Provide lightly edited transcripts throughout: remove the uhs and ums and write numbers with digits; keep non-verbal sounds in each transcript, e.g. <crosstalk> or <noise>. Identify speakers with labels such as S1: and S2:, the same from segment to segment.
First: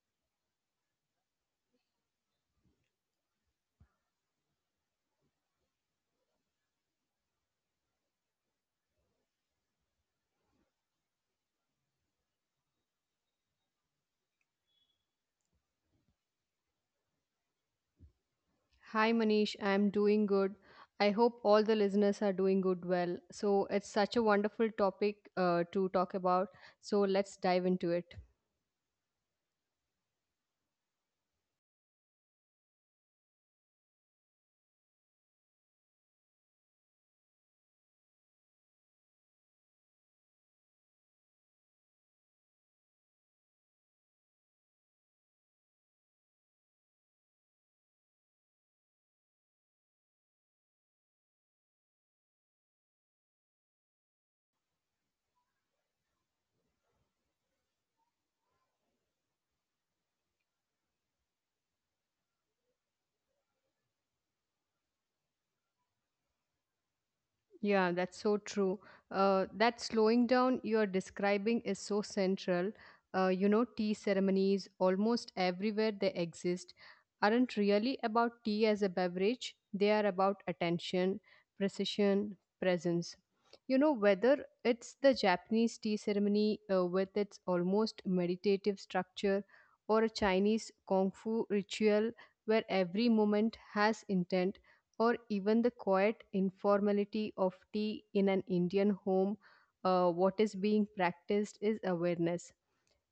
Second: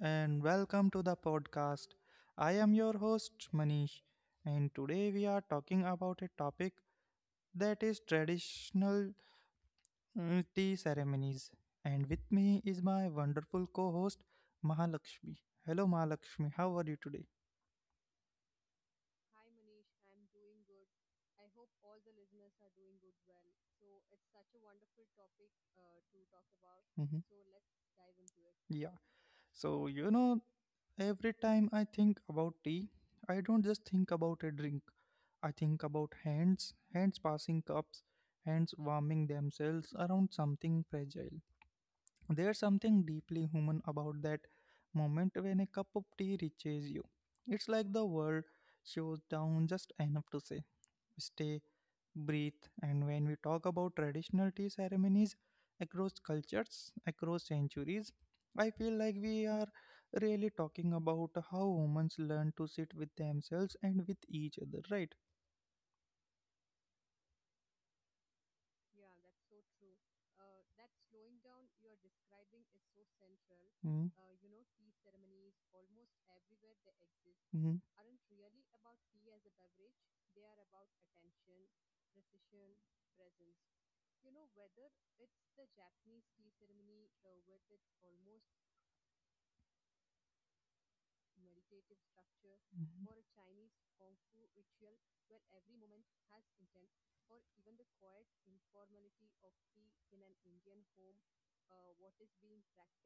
S1: and welcome to the podcast. I am your host, Manish, and today we are talking about a topic that is traditional tea ceremonies. And with me is my wonderful co host, Mahalakshmi. Hello, Mahalakshmi, how are you today?
S2: Hi Manish, I'm doing good. I hope all the listeners are doing good well. So, it's such a wonderful topic to talk about. So, let's
S1: Mhm.
S2: dive into it.
S1: Yeah. So, you know, every time I think about tea, I don't just think about a drink. I think about hands passing cups, hands warming themselves around something fragile. There's something deeply human about that moment when a cup of tea reaches you. It's like the world shows down just enough to say stay, breathe. And when we talk about traditional tea ceremonies across cultures, across centuries, I feel like we are really talking about how humans learn to sit with themselves and with each other, right?
S2: Yeah, that's so true. That slowing down you're describing is so central. Tea
S1: Mm-hmm.
S2: ceremonies almost everywhere they exist aren't really
S1: Mm-hmm.
S2: about tea as a beverage, they are about attention, precision, presence. You know, whether it's the Japanese tea ceremony with its almost meditative structure or a Chinese Kung Fu ritual where every moment has intent or even the quiet informality of tea in an Indian home, what is being practiced is awareness.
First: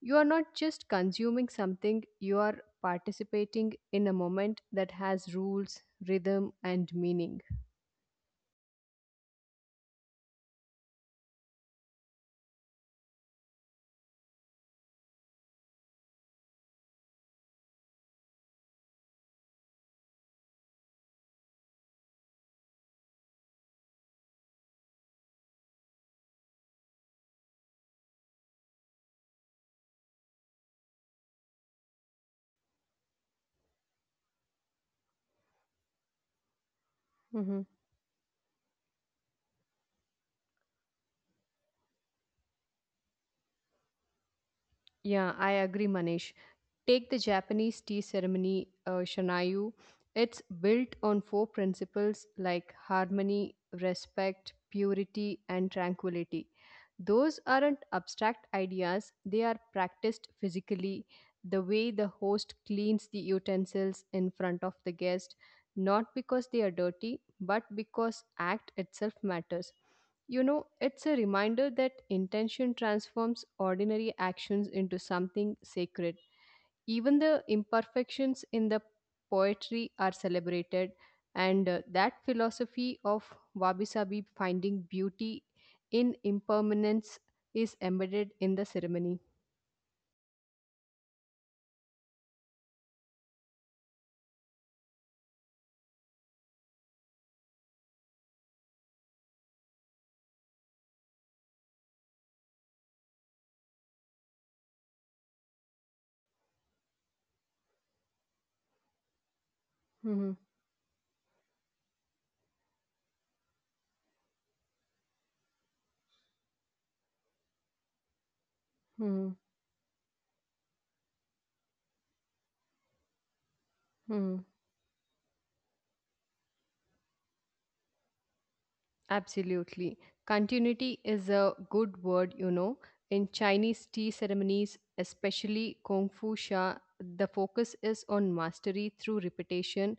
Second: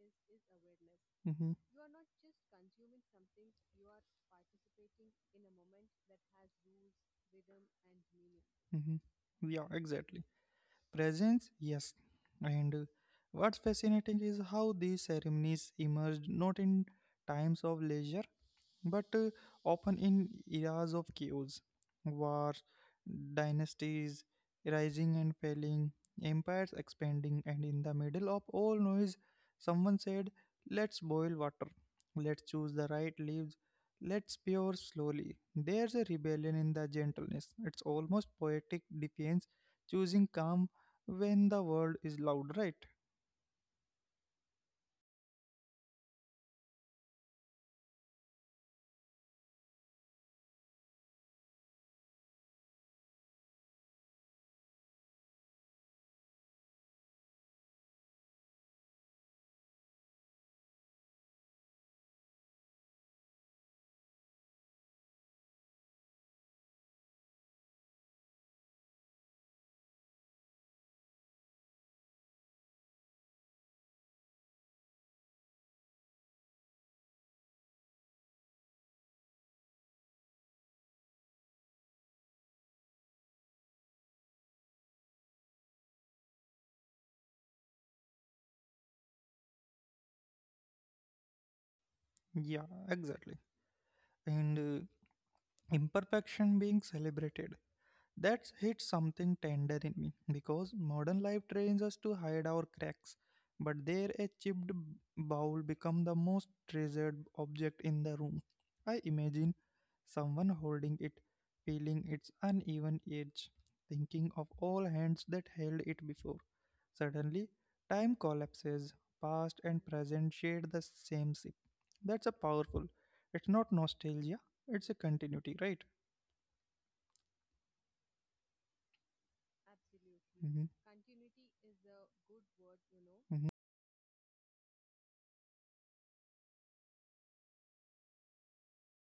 S2: You are not just consuming something, you are participating in a moment that has rules, rhythm, and meaning.
S1: Mm-hmm. Yeah, exactly. Presence, yes. And what's fascinating is how these ceremonies emerged not in times of leisure but often in eras of chaos, war, dynasties rising and falling, empires expanding, and in the middle of all noise, someone said, let's boil water, let's choose the right leaves, let's pour slowly. There's a rebellion in the
S2: Mhm.
S1: gentleness, it's almost poetic defiance, choosing calm when the world is loud, right?
S2: Yeah, I agree, Manish. Take the Japanese tea ceremony, Shanayu. It's built on four principles like harmony, respect, purity, and tranquility. Those aren't abstract ideas, they are practiced physically. The way the host cleans the utensils in front of the guest, not because they are dirty, but because act itself matters. You know, it's a reminder that intention transforms ordinary actions into something sacred. Even the imperfections in the poetry are celebrated, and that philosophy of Wabi Sabi finding beauty in impermanence is embedded in the ceremony.
S1: Yeah, exactly. And imperfection being celebrated. That hits something tender in me because modern life trains us to hide our cracks, but there a chipped bowl become the most treasured object in the room. I imagine
S2: Hmm.
S1: someone holding it, feeling its uneven edge, thinking of all hands that held it before. Suddenly, time
S2: Hmm.
S1: collapses, past and present share the same sip. That's a powerful. It's
S2: Hmm.
S1: not nostalgia, it's a continuity, right?
S2: Absolutely. Continuity is a
S1: Mm-hmm.
S2: good word, you know. In Chinese tea ceremonies, especially Kung Fu Sha, the focus is on mastery through repetition.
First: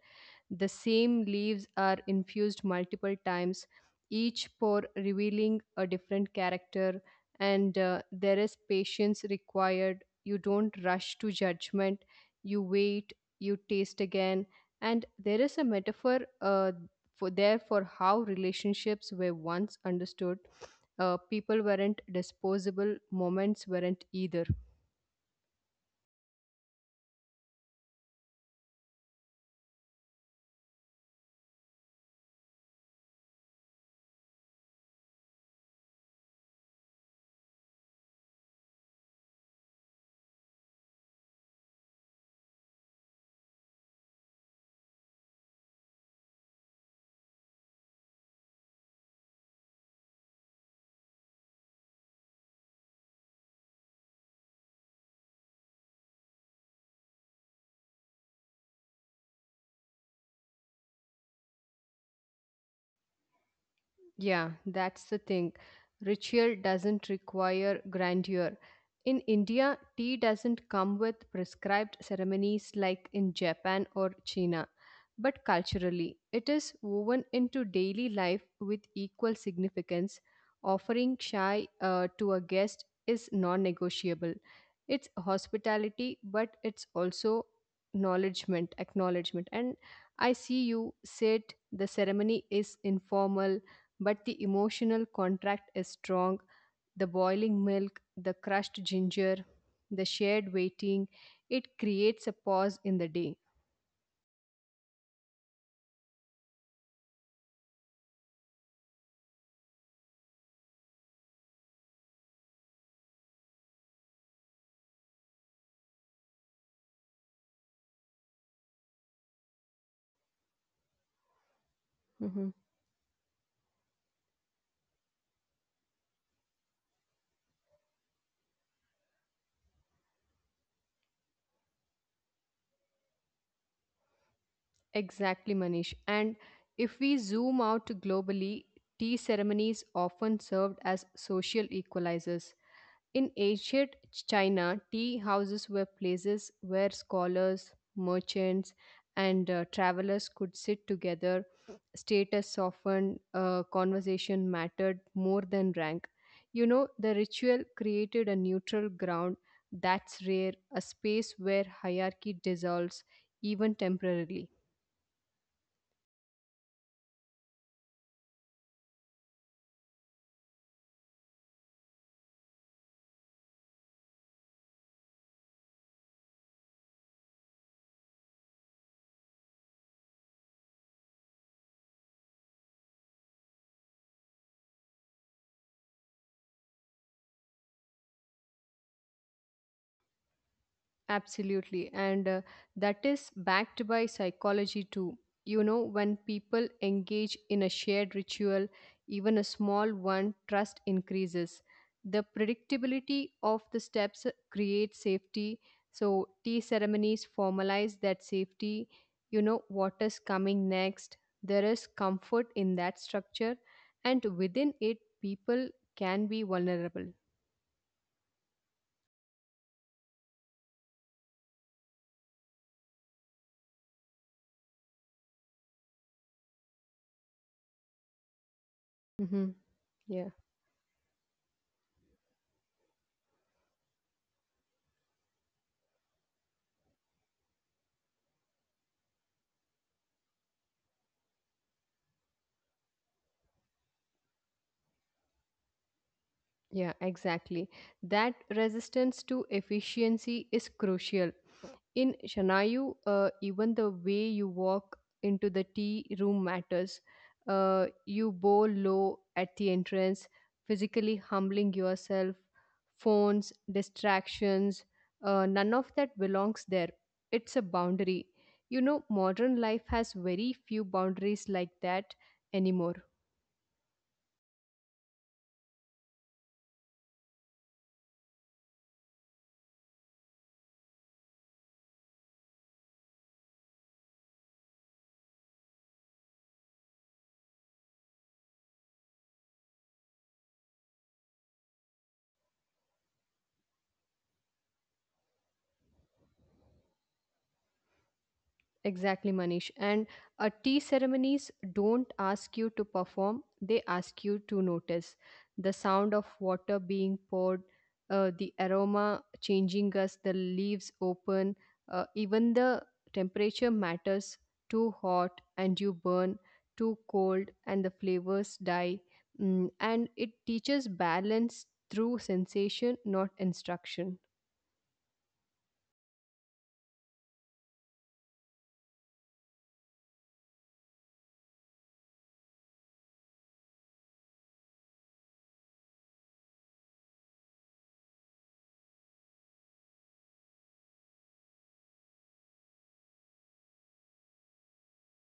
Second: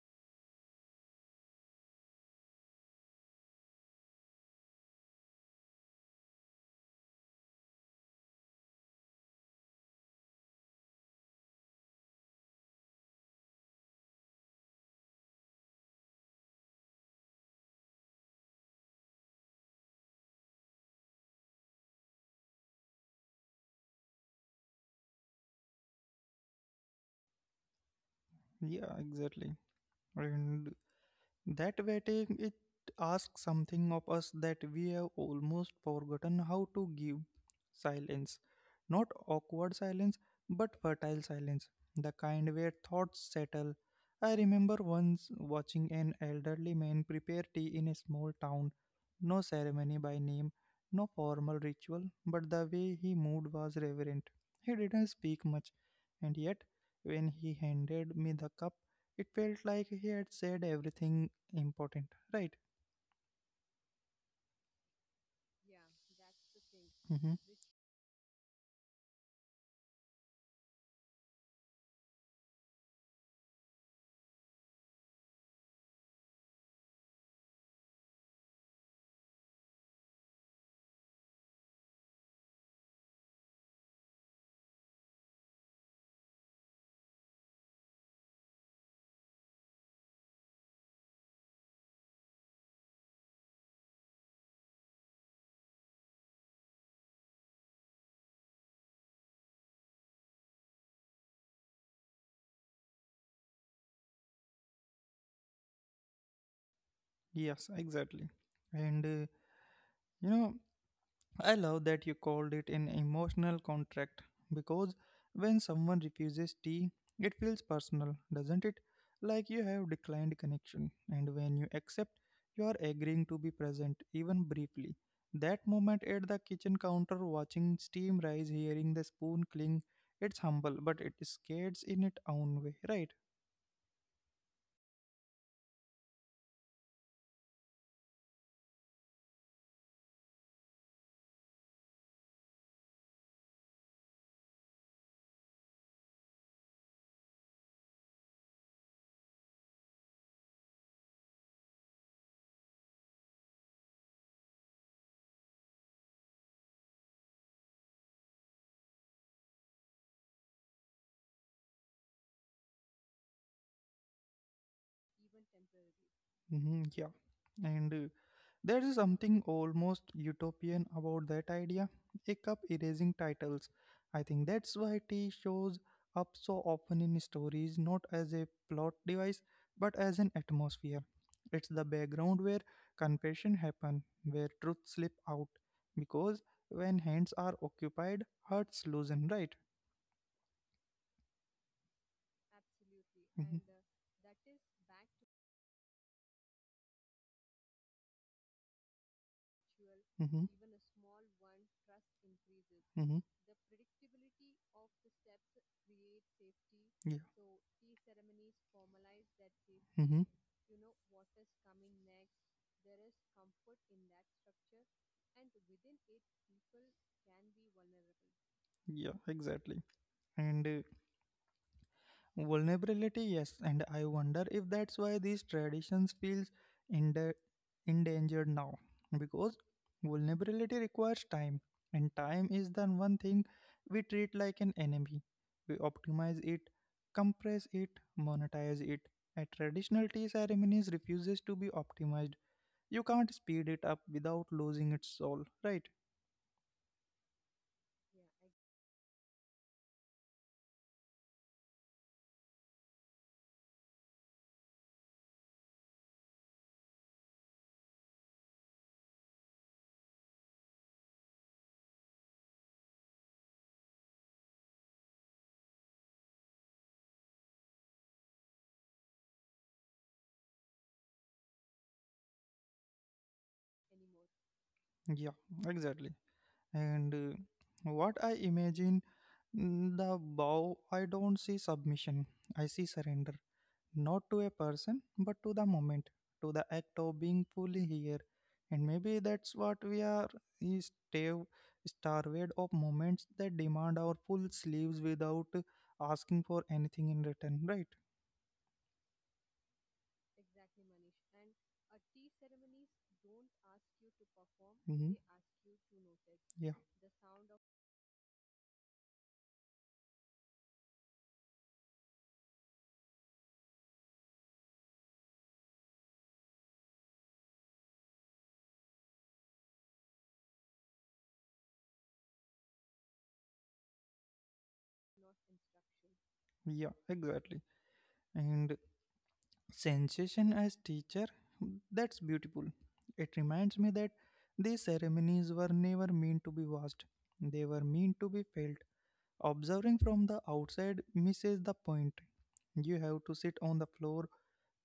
S2: The same leaves are infused multiple times, each pour revealing a different character, and there is patience required. You don't rush to judgment, you wait, you taste again, and there is a metaphor for how relationships were once understood. People weren't disposable, moments weren't either.
S1: Yeah, exactly. And that waiting, it asks something of us that we have almost forgotten how to give silence. Not awkward silence, but fertile silence, the kind where thoughts settle. I remember once watching an elderly man prepare tea in a small town. No ceremony by name, no formal ritual, but the way he moved was reverent. He didn't speak much, and yet, when he handed me the cup, it felt like he had said everything important, right?
S2: Yeah, that's the thing. Ritual doesn't
S1: hmm
S2: require grandeur. In India, tea doesn't come with prescribed ceremonies like in Japan or China, but culturally, it is woven into daily life with equal significance. Offering chai to a guest is non negotiable. It's hospitality, but it's also acknowledgement. And I see you said the ceremony is informal but the emotional contract is strong. The boiling milk, the crushed ginger, the shared waiting, it creates a pause in the day.
S1: yes, exactly. and you know I love that you called it an emotional contract because when someone refuses tea, it feels personal, doesn't it? Like you have declined connection, and when you
S2: Hmm.
S1: accept, you are agreeing to be present, even briefly. That moment at the kitchen counter, watching steam rise, hearing the spoon cling, it's humble but it scares in its own way, right?
S2: Exactly, Manish. And if we zoom out globally, tea ceremonies often served as social equalizers. In ancient China, tea houses were places where scholars, merchants, and travelers could sit together. Status softened, conversation mattered more than rank. You know, the ritual created a neutral ground that's rare, a space where hierarchy dissolves, even temporarily.
S1: Yeah, and there is something almost utopian about that idea, a cup erasing titles. I think that's why tea shows up so often in stories, not as a plot device, but as an atmosphere. It's the background where confession happen, where truth slip out, because when hands are occupied, hearts loosen, right?
S2: Absolutely. And that
S1: Hmm.
S2: is backed by psychology too. You know, when people engage in a shared ritual, even a
S1: And
S2: small
S1: hmm.
S2: one, trust increases. The
S1: Mm-hmm.
S2: predictability of the steps creates safety. So, tea
S1: Yeah.
S2: ceremonies formalize that safety. You know,
S1: Mm-hmm.
S2: what is coming next. There is comfort in that structure, and within it, people can be vulnerable.
S1: Yeah. Exactly. And Vulnerability, yes, and I wonder if that's why these traditions feels ende- endangered now, because
S2: Hmm.
S1: vulnerability
S2: Yeah.
S1: requires time and time is the one thing we treat like an enemy. We optimize it, compress it, monetize it. A traditional tea ceremonies refuses to be optimized. You can't speed it up without losing its soul, right?
S2: Yeah, exactly. That resistance to efficiency is crucial. In Shanayu, even the way you walk into the tea room matters. You bow low at the entrance, physically humbling yourself, phones, distractions, none of that belongs there. It's a boundary. You know, modern life has very few boundaries like that anymore.
S1: Yeah, exactly. And what I imagine. Mm, the bow, I don't see submission. I see surrender. Not to a person, but to the moment, to the act of being fully here. And maybe that's what we are is starved of moments that demand our full sleeves without asking for anything in return, right?
S2: Exactly, Manish. And tea ceremonies don't ask you to perform, they ask you to
S1: Hmm.
S2: notice the sound of
S1: Yeah.
S2: water being poured, the aroma changing us, the leaves open, even the temperature matters too hot and you burn, too cold and the flavors die. Mm, and it teaches balance through sensation, not instruction.
S1: Yeah, exactly. And sensation as teacher? That's beautiful. It reminds me that these ceremonies were never meant to be watched, they were meant to be felt. Observing from the outside misses the point. You have to sit on the floor,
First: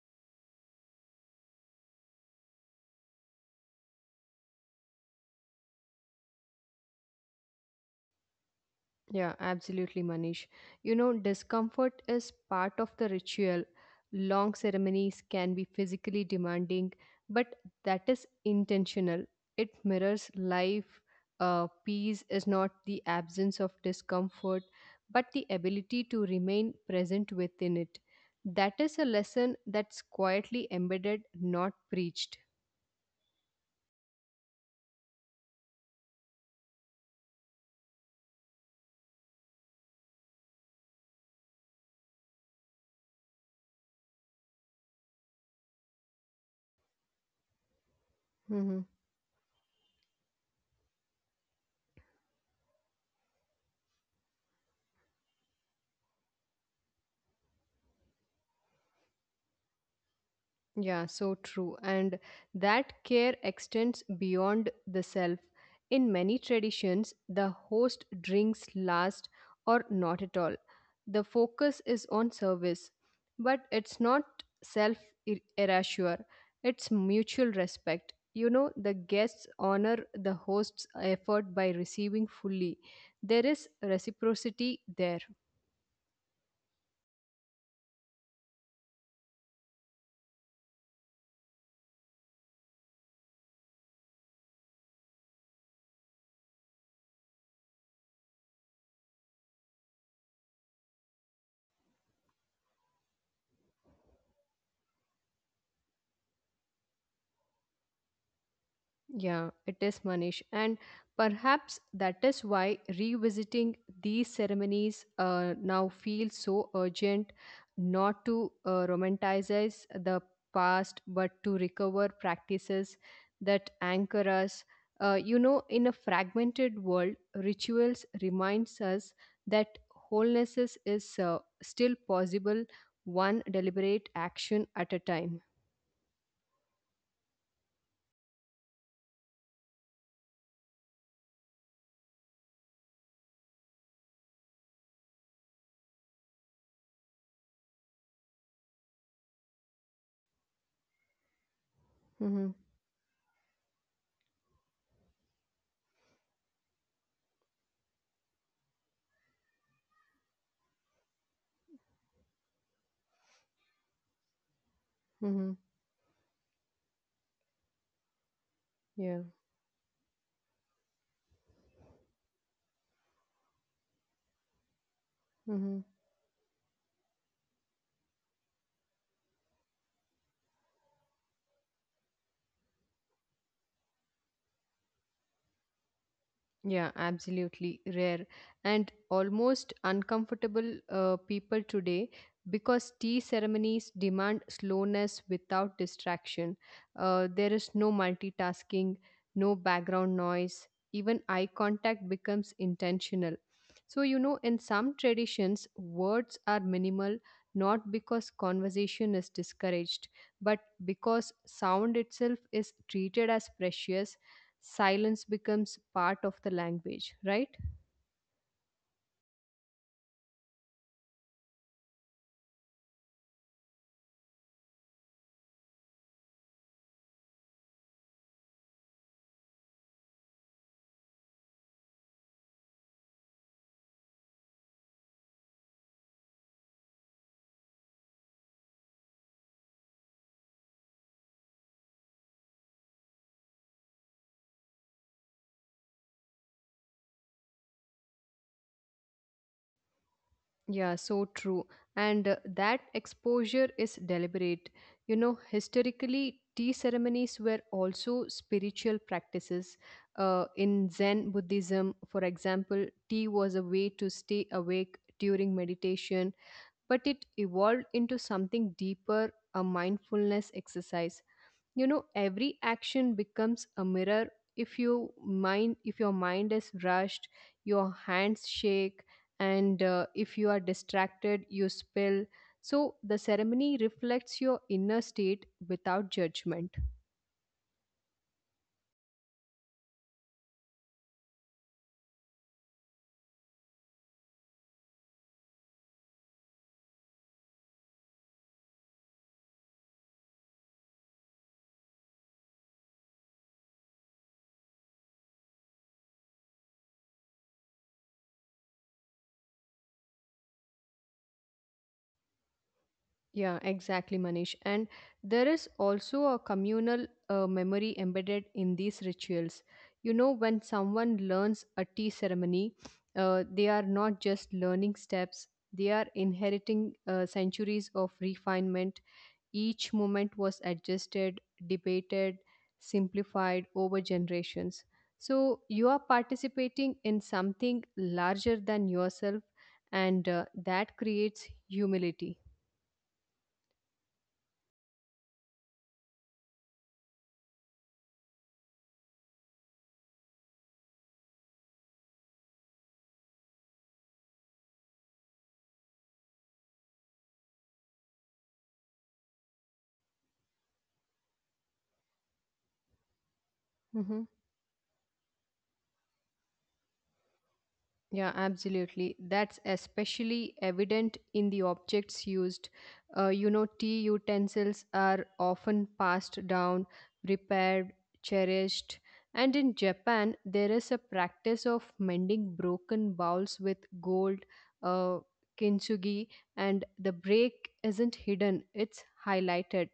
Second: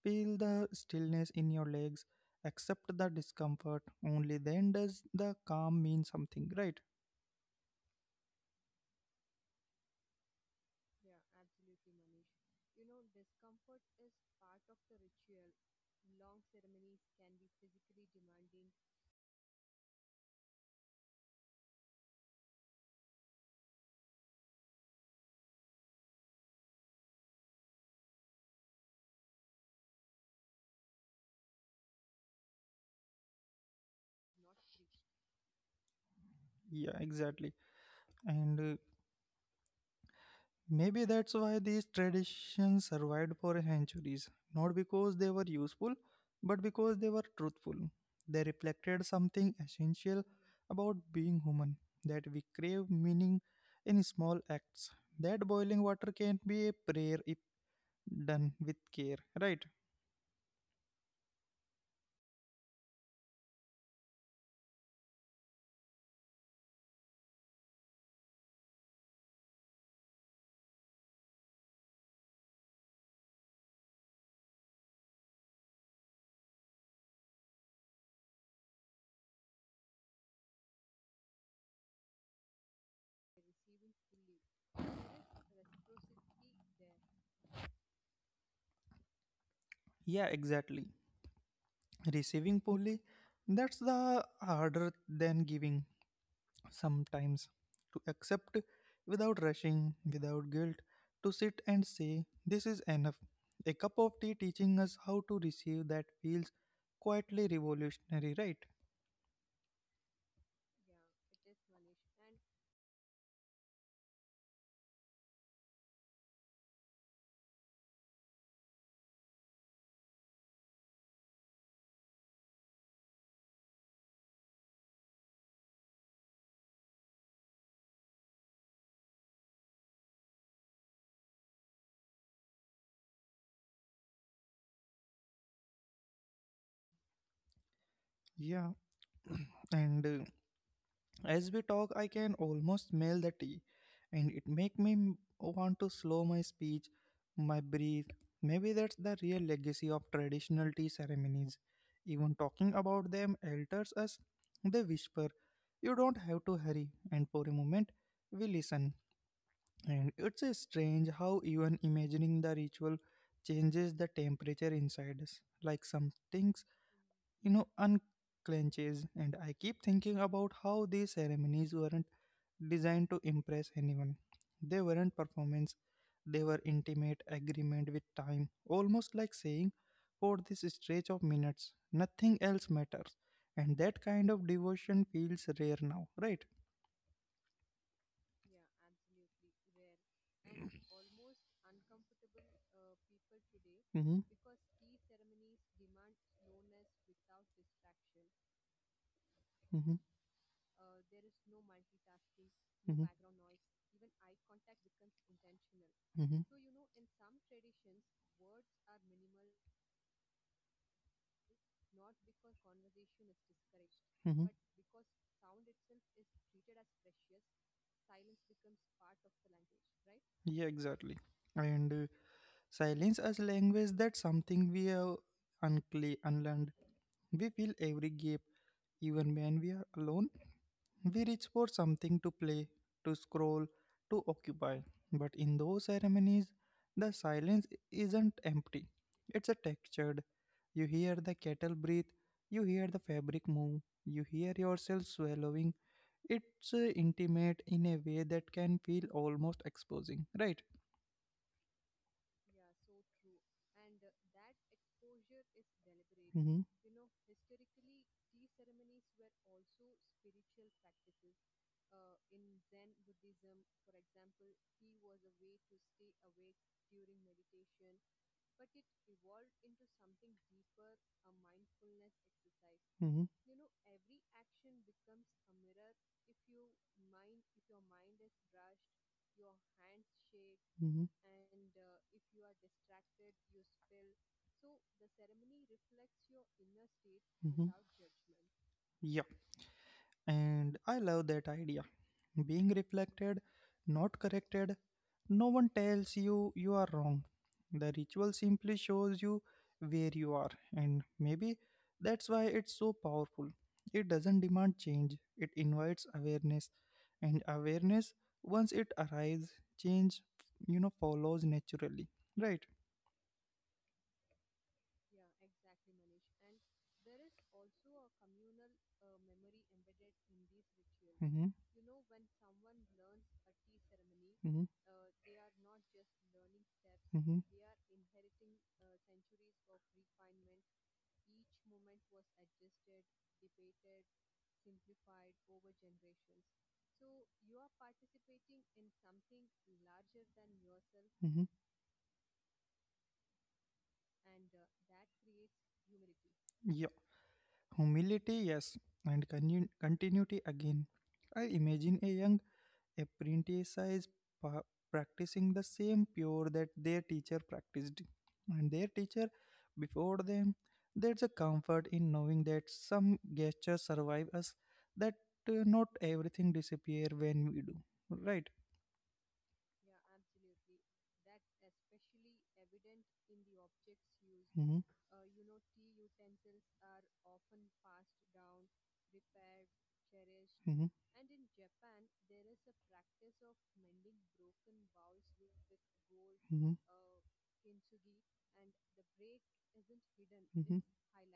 S1: feel the stillness in your legs, accept the discomfort. Only then does the calm mean something, right?
S2: Yeah, absolutely, Manish. You know, discomfort is part of the ritual. Long ceremonies can be physically demanding, but that is intentional. It mirrors life. Peace is not the absence of discomfort, but the ability to remain present within it. That is a lesson that's quietly embedded, not preached.
S1: Yeah, exactly. And maybe that's why these traditions survived for centuries, not because they were useful, but because they were truthful. They
S2: Mm-hmm.
S1: reflected something essential about being human, that we crave meaning in small acts. That boiling water can be a prayer if done with care, right?
S2: Yeah, so true. And that care extends beyond the self. In many traditions, the host drinks last or not at all. The focus is on service, but it's not self erasure, it's mutual respect. You know, the guests honor the host's effort by receiving fully. There is reciprocity there.
S1: Yeah, exactly. Receiving fully, that's the harder than giving. Sometimes to accept without rushing, without guilt, to sit and say, this is enough. A cup of tea teaching us how to receive, that feels quietly revolutionary, right?
S2: Yeah, it is Manish. And perhaps that is why revisiting these ceremonies now feels so urgent not to romanticize the past, but to recover practices that anchor us. You know, in a fragmented world, rituals reminds us that wholeness is still possible one deliberate action at a time.
S1: Yeah, <clears throat> and as we talk, I can almost smell the tea, and it make me want to slow my speech, my breathe. Maybe that's the real legacy of traditional tea ceremonies. Even talking about
S2: Hmm.
S1: them alters us. They whisper, "You don't have to hurry," and for a moment, we listen. And it's a strange how even imagining the ritual changes the temperature inside us, like some
S2: Hmm.
S1: things, unclenches. And I keep
S2: Yeah.
S1: thinking about how these ceremonies weren't designed to impress anyone. They weren't performance, they were
S2: Mm-hmm.
S1: intimate agreement with time, almost like saying, for this stretch of minutes, nothing else matters. And that kind of devotion feels rare now, right?
S2: Yeah, absolutely rare and almost uncomfortable people today because
S1: Mm-hmm,
S2: tea ceremonies demand slowness without distraction. There is no
S1: mm-hmm,
S2: multitasking, no background noise, even eye
S1: mm-hmm,
S2: contact becomes intentional. So, you know, in some
S1: mm-hmm,
S2: traditions, words are minimal not because conversation is discouraged, but because sound itself is treated as
S1: mm-hmm.
S2: precious silence becomes part of the language, right?
S1: Yeah, exactly. And silence as language, that's something we have unlearned. We fill every gap, even when we are alone. We reach for something to play, to scroll, to occupy. But in those ceremonies, the silence isn't empty. It's a textured. You hear the kettle breathe, you hear the fabric move, you hear yourself swallowing. It's intimate in a way that can feel almost exposing, right?
S2: Yeah, so true. And that exposure is deliberate. You know, historically, tea ceremonies were also spiritual practices. In Zen Buddhism, for example, tea was a way to stay awake during meditation, but it evolved into something deeper a mindfulness exercise.
S1: Mm-hmm,
S2: You
S1: mm-hmm,
S2: know every action becomes a mirror if you if your mind is rushed your hands shake
S1: mm-hmm,
S2: and if you are distracted you spill so the ceremony reflects your inner state without
S1: mm-hmm.
S2: judgment.
S1: Judgment. Yeah, and I love that idea. Being reflected, not corrected. No one tells you you are wrong. The ritual simply shows you where you are, and maybe that's why it's so powerful. It doesn't demand change, it invites awareness, and awareness, once it arrives, change, follows naturally, right?
S2: Yeah, exactly, Manish. And there is also a communal memory embedded in these rituals. You know, when someone learns a tea ceremony,
S1: Mm-hmm,
S2: they are not just learning steps, they are
S1: mm-hmm,
S2: inheriting centuries of refinement. Each moment was adjusted, debated, simplified over generations. So you are participating in something larger than yourself,
S1: mm-hmm, mm-hmm.
S2: and that creates humility.
S1: Yeah. Humility, yes, and continuity again. I imagine a young apprentice pa- practicing the same pure that their teacher practiced, and their teacher before them. There's a comfort in knowing that some gestures survive us, that
S2: Mhm.
S1: not everything disappear when we do. Right?
S2: Yeah, absolutely. That's especially evident in the objects used.
S1: Hmm.
S2: You know, tea utensils are often passed down, repaired, cherished.
S1: Hmm.
S2: And in Japan, there is a practice of mending broken bowls with gold, uh,
S1: Hmm.
S2: kintsugi, and the break isn't hidden, it's
S1: Hmm it's
S2: highlighted.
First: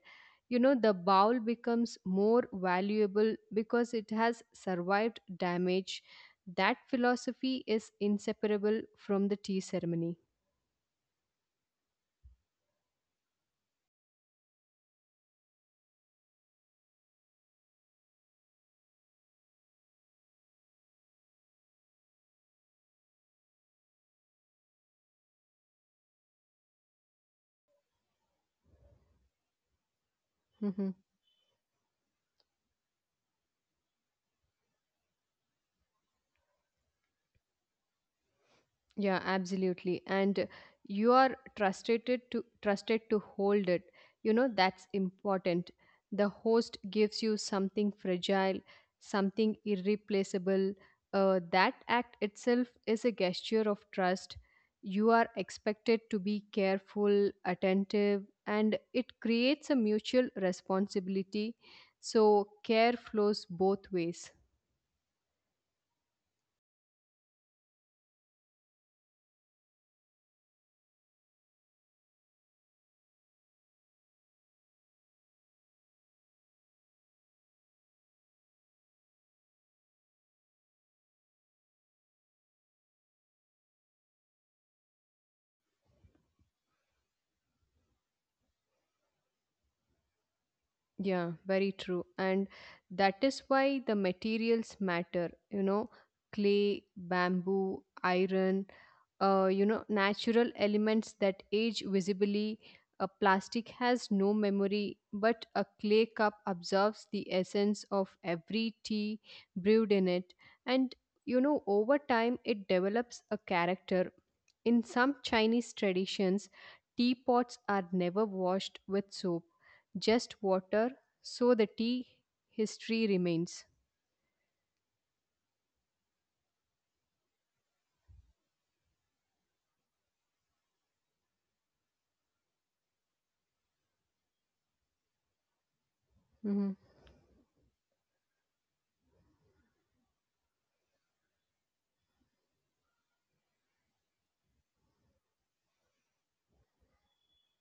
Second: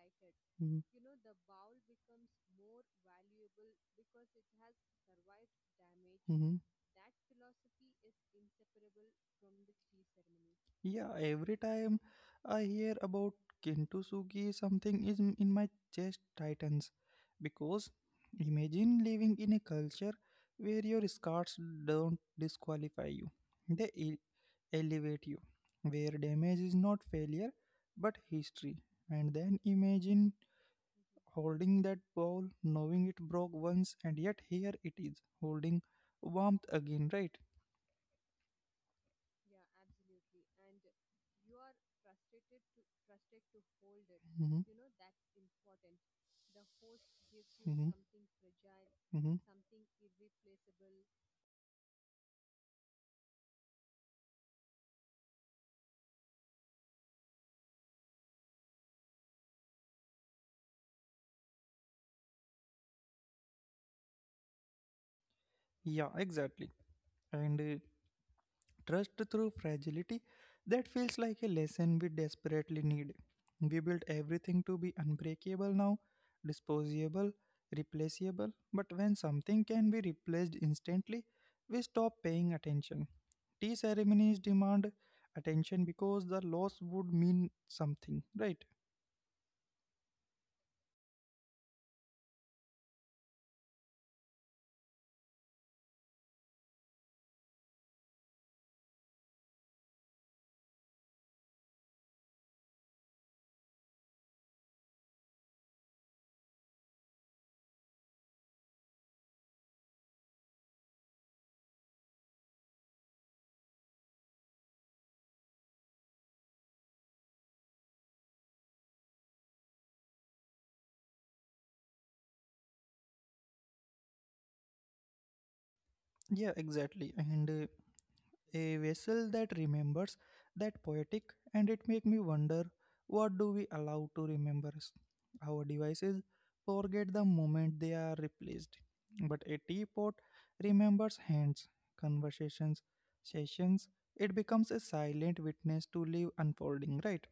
S2: You know,
S1: hmm,
S2: the
S1: damaged.
S2: bowl becomes more valuable because it has survived damage
S1: Mm-hmm.
S2: that philosophy is inseparable from the tea ceremony.
S1: Yeah, every time I hear about Kintsugi, something is in my chest tightens. Because imagine living in a culture where your scars don't disqualify you, they elevate you, where damage is not failure but history. And then
S2: Hmm.
S1: imagine holding that ball, knowing it broke once, and yet here it is, holding warmth again, right?
S2: Yeah, absolutely. And you are trusted to hold it. You know that's
S1: Hmm.
S2: important. The host gives you something
S1: Hmm.
S2: fragile, something
S1: Hmm.
S2: irreplaceable. That act itself is a gesture of trust. You are expected to be careful, attentive, and it creates a mutual responsibility. So care flows both ways.
S1: Yeah, exactly. and trust through fragility, that feels like a lesson we desperately need. We built everything to be unbreakable now, disposable, replaceable, but when something can be replaced instantly, we stop paying attention. Tea ceremonies demand attention because the loss would mean something, right?
S2: Yeah, very true. And that is why the materials matter, you know, clay, bamboo, iron, you know natural elements that age visibly a plastic has no memory but a clay cup absorbs the essence of every tea brewed in it and you know over time it develops a character in some chinese traditions teapots are never washed with soap just water so the tea history remains.
S1: Yeah, exactly. and a vessel that remembers, that poetic, and it make me wonder, what do we allow to remember us? Our devices
S2: Mm-hmm.
S1: forget the moment they are replaced, but a teapot remembers hands, conversations, sessions. It becomes a silent witness to live unfolding, right?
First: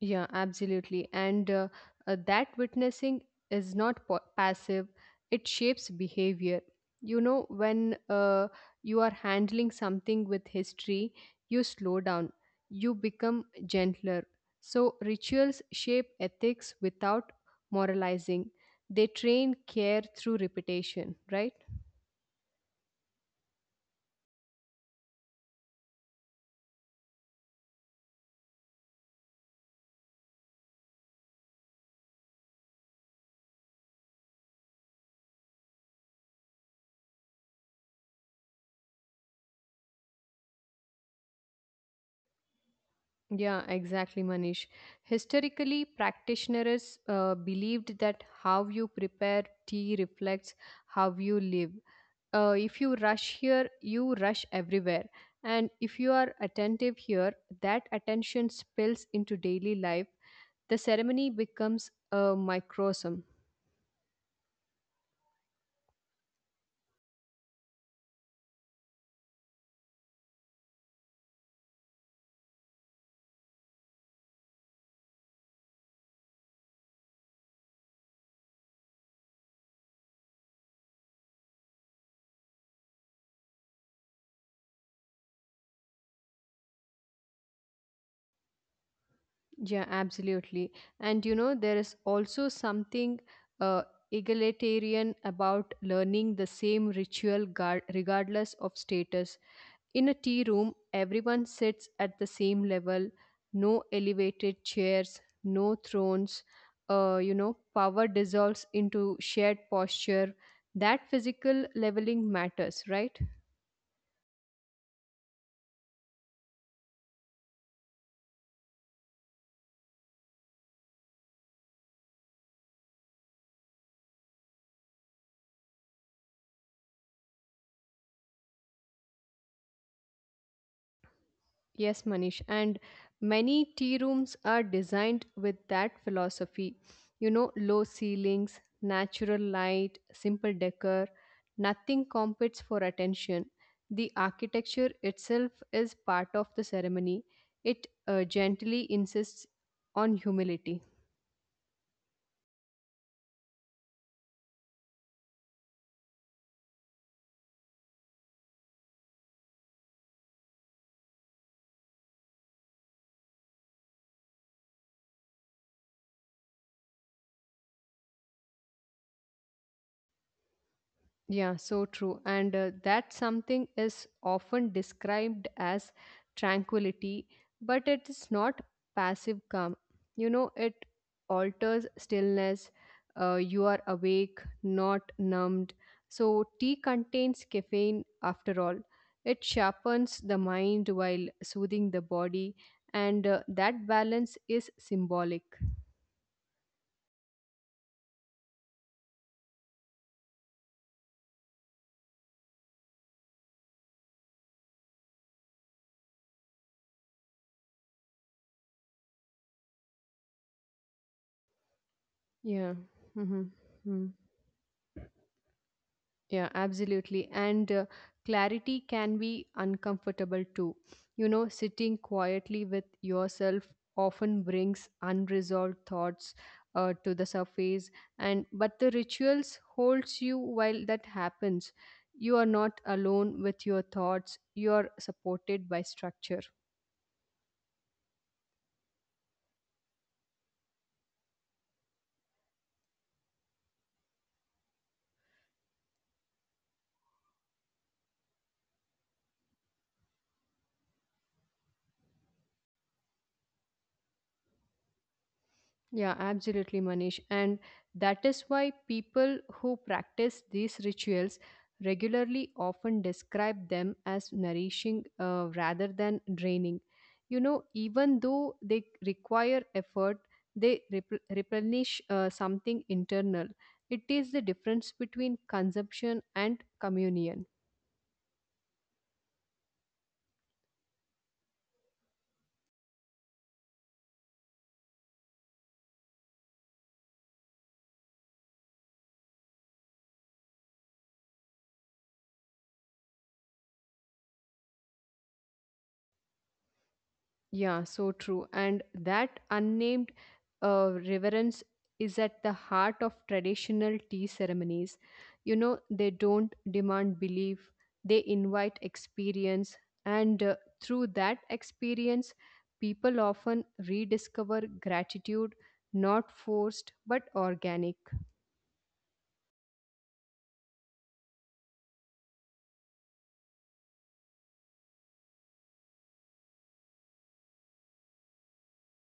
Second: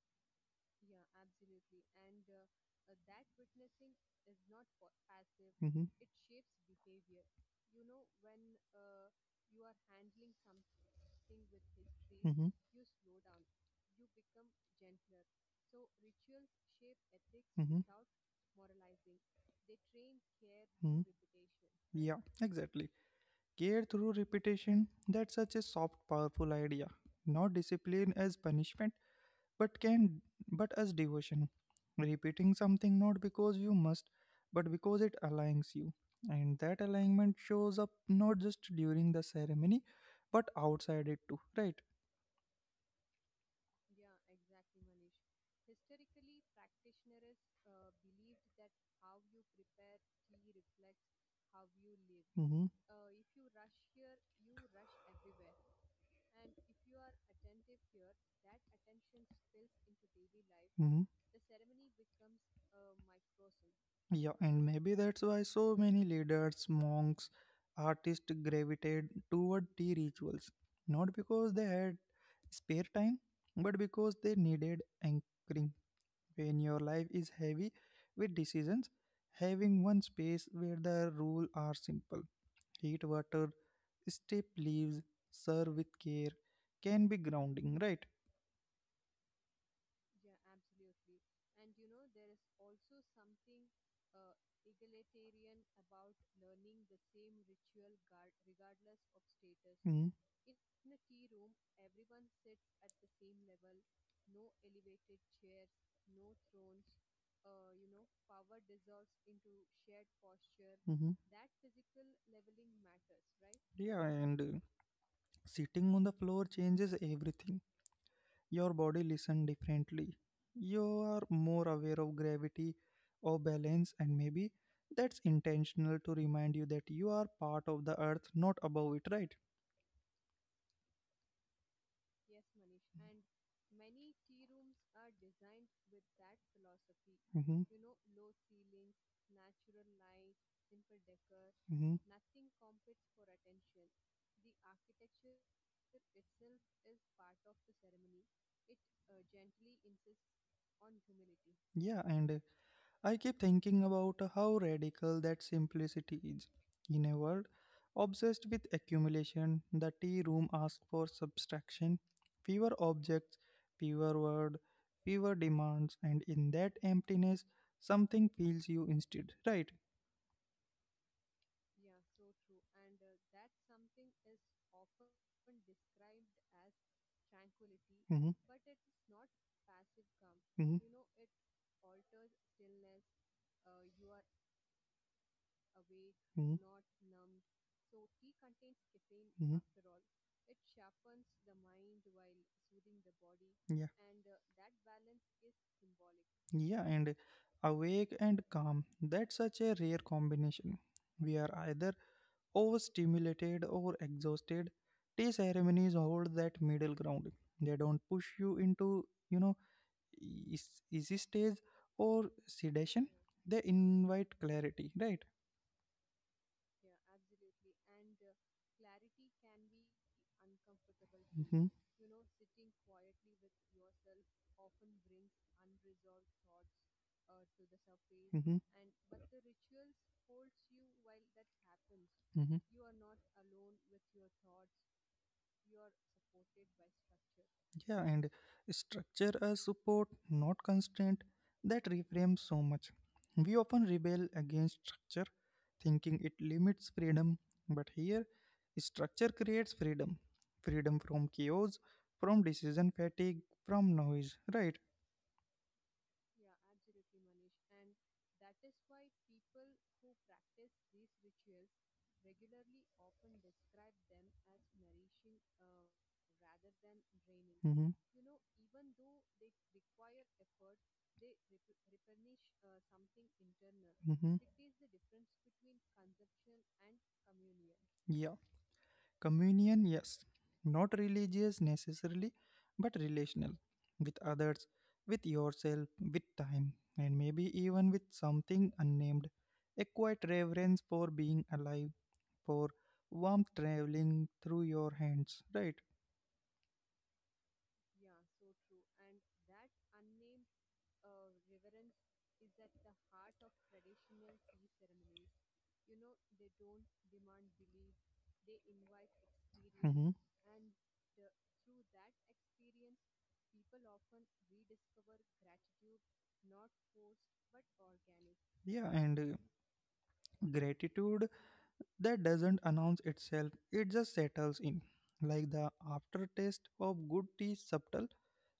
S2: Yeah, absolutely. And that witnessing is not passive, it shapes
S1: Mm-hmm,
S2: behavior. You know, when you are handling something with history, you slow down,
S1: hmm,
S2: you become gentler. So, rituals shape ethics without
S1: hmm,
S2: moralizing, they train care through
S1: hmm,
S2: repetition, right?
S1: yeah, exactly. Care through repetition, that's such a soft, powerful idea. Not discipline as punishment, but can but as devotion. Repeating something not because you must, but because it aligns you. And that alignment shows up not just during the ceremony, but outside it too, right?
S2: Yeah, exactly, Manish. Historically, practitioners believed that how you prepare tea reflects how you live.
S1: Mm-hmm.
S2: If you rush here, you rush everywhere. And if you are attentive here, that attention spills into daily life. The
S1: Mm-hmm.
S2: ceremony becomes a microcosm.
S1: Yeah, and maybe that's why so many leaders, monks, artists gravitated toward tea rituals. Not because they had spare time, but because they needed anchoring. When your life is heavy with decisions, having one space where the rules are simple, heat, water, step leaves, serve with care, can be grounding, right?
S2: Yeah, absolutely. And you know, there is also something uh, egalitarian about learning the same ritual regardless of status. In
S1: Mm-hmm.
S2: a tea room, everyone sits at the same level, no elevated chairs, no thrones. You know, power dissolves into shared posture. That physical leveling matters, right?
S1: Yeah, and sitting on the floor changes everything. Your body listens differently. You are more aware of gravity, of balance, and maybe that's intentional to remind you that you are part of the earth, not above it, right?
S2: Yes, Manish. And many tea rooms are designed with that philosophy. You know,
S1: And mm-hmm,
S2: low ceilings, natural light, simple decor,
S1: mm-hmm.
S2: nothing competes for attention. The architecture itself is part of the ceremony, it gently insists on humility.
S1: Yeah, and I keep thinking about how radical that simplicity is. In a world obsessed with accumulation, the tea room asked for subtraction, fewer objects, fewer words, fewer demands, and in that emptiness, something fills you instead. Right?
S2: Yeah, so true. And that something is often described as tranquility, but it is
S1: Hmm.
S2: not passive calm. You know, it
S1: Hmm.
S2: alters stillness. You are awake, not numbed. So,
S1: Hmm.
S2: tea contains caffeine after all. It
S1: Hmm.
S2: sharpens the mind while soothing the body, and that
S1: Yeah,
S2: balance is symbolic.
S1: yeah, and awake and calm. That's such a rare combination. We are either overstimulated or exhausted. Tea ceremonies hold that middle ground. They don't push you into, you know easy stage or
S2: Yeah.
S1: sedation.
S2: Mm-hmm.
S1: They
S2: Mm-hmm.
S1: invite clarity, right?
S2: Yeah, absolutely. And clarity can be uncomfortable too. You know,
S1: Mm-hmm,
S2: sitting quietly with yourself often brings unresolved thoughts to the surface and
S1: mm-hmm,
S2: but the rituals holds you while that happens. You are
S1: mm-hmm.
S2: not alone with your thoughts. You are supported by structure.
S1: Yeah, and structure as support, not constraint, that reframes so much. We often rebel against structure, thinking it limits freedom, but here, structure creates freedom, freedom from chaos, from decision fatigue, from noise, right?
S2: Yeah, absolutely, Manish. And that is why people who practice these rituals regularly often describe them as nourishing rather than draining. You know, even though they require effort, they replenish something internal. It is the
S1: Mm-hmm,
S2: difference
S1: mm-hmm.
S2: between consumption and communion.
S1: Yeah. Communion, yes. Not religious necessarily, but relational. With others, with yourself, with time, and maybe even with something unnamed. A quiet reverence for being alive, for warmth traveling through your hands, right?
S2: Yeah, so true. And that unnamed reverence is at the heart of traditional tea ceremonies. You know, they don't demand belief, they invite experience. And
S1: Hmm.
S2: through that experience, people often rediscover gratitude, not forced but organic.
S1: Yeah, and Gratitude that doesn't announce itself, it just settles in. Like the aftertaste of good tea, subtle,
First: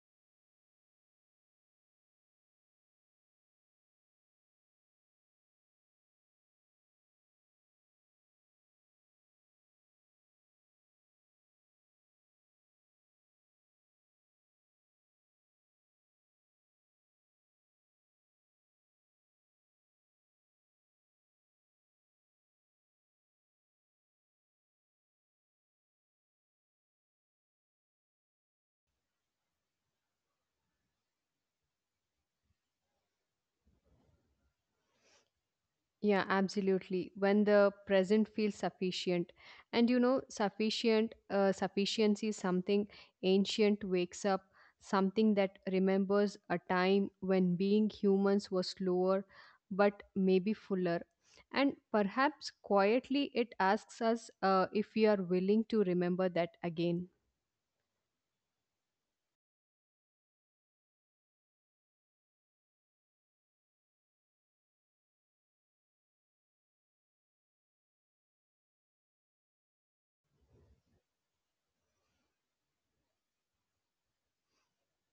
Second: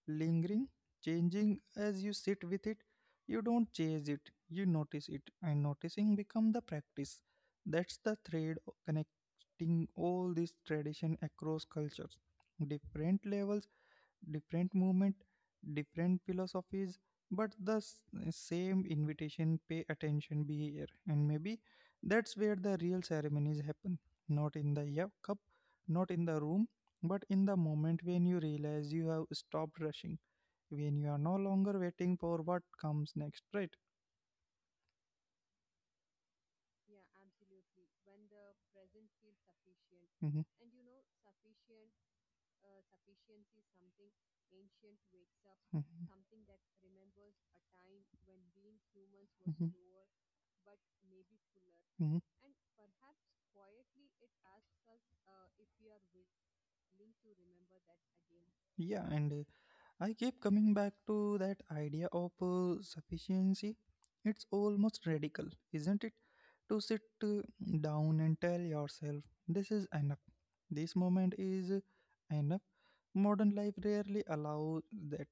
S1: lingering, changing as you sit with it. You don't chase it, you notice it, and noticing become the practice. That's the thread connecting all this tradition across cultures, different levels, different movement, different philosophies, but the same invitation. Pay attention, be here, and maybe that's where the real ceremonies happen. Not in the, yeah, cup, not in the room, but in the moment when you realize you have stopped rushing, when you are no longer waiting for what comes next, right?
S2: Yeah, absolutely. When the present feels sufficient,
S1: Mm-hmm.
S2: sufficiency is something ancient wakes up, something that
S1: Some.
S2: remembers a time when being humans was slower,
S1: Hmm.
S2: but maybe fuller. And
S1: Slower. Hmm.
S2: perhaps quietly it asks us if we are willing to remember that again.
S1: yeah and I keep coming back to that idea of sufficiency. It's almost radical, isn't it, to sit down and tell yourself, this is enough, this moment is enough. Modern life rarely allows that,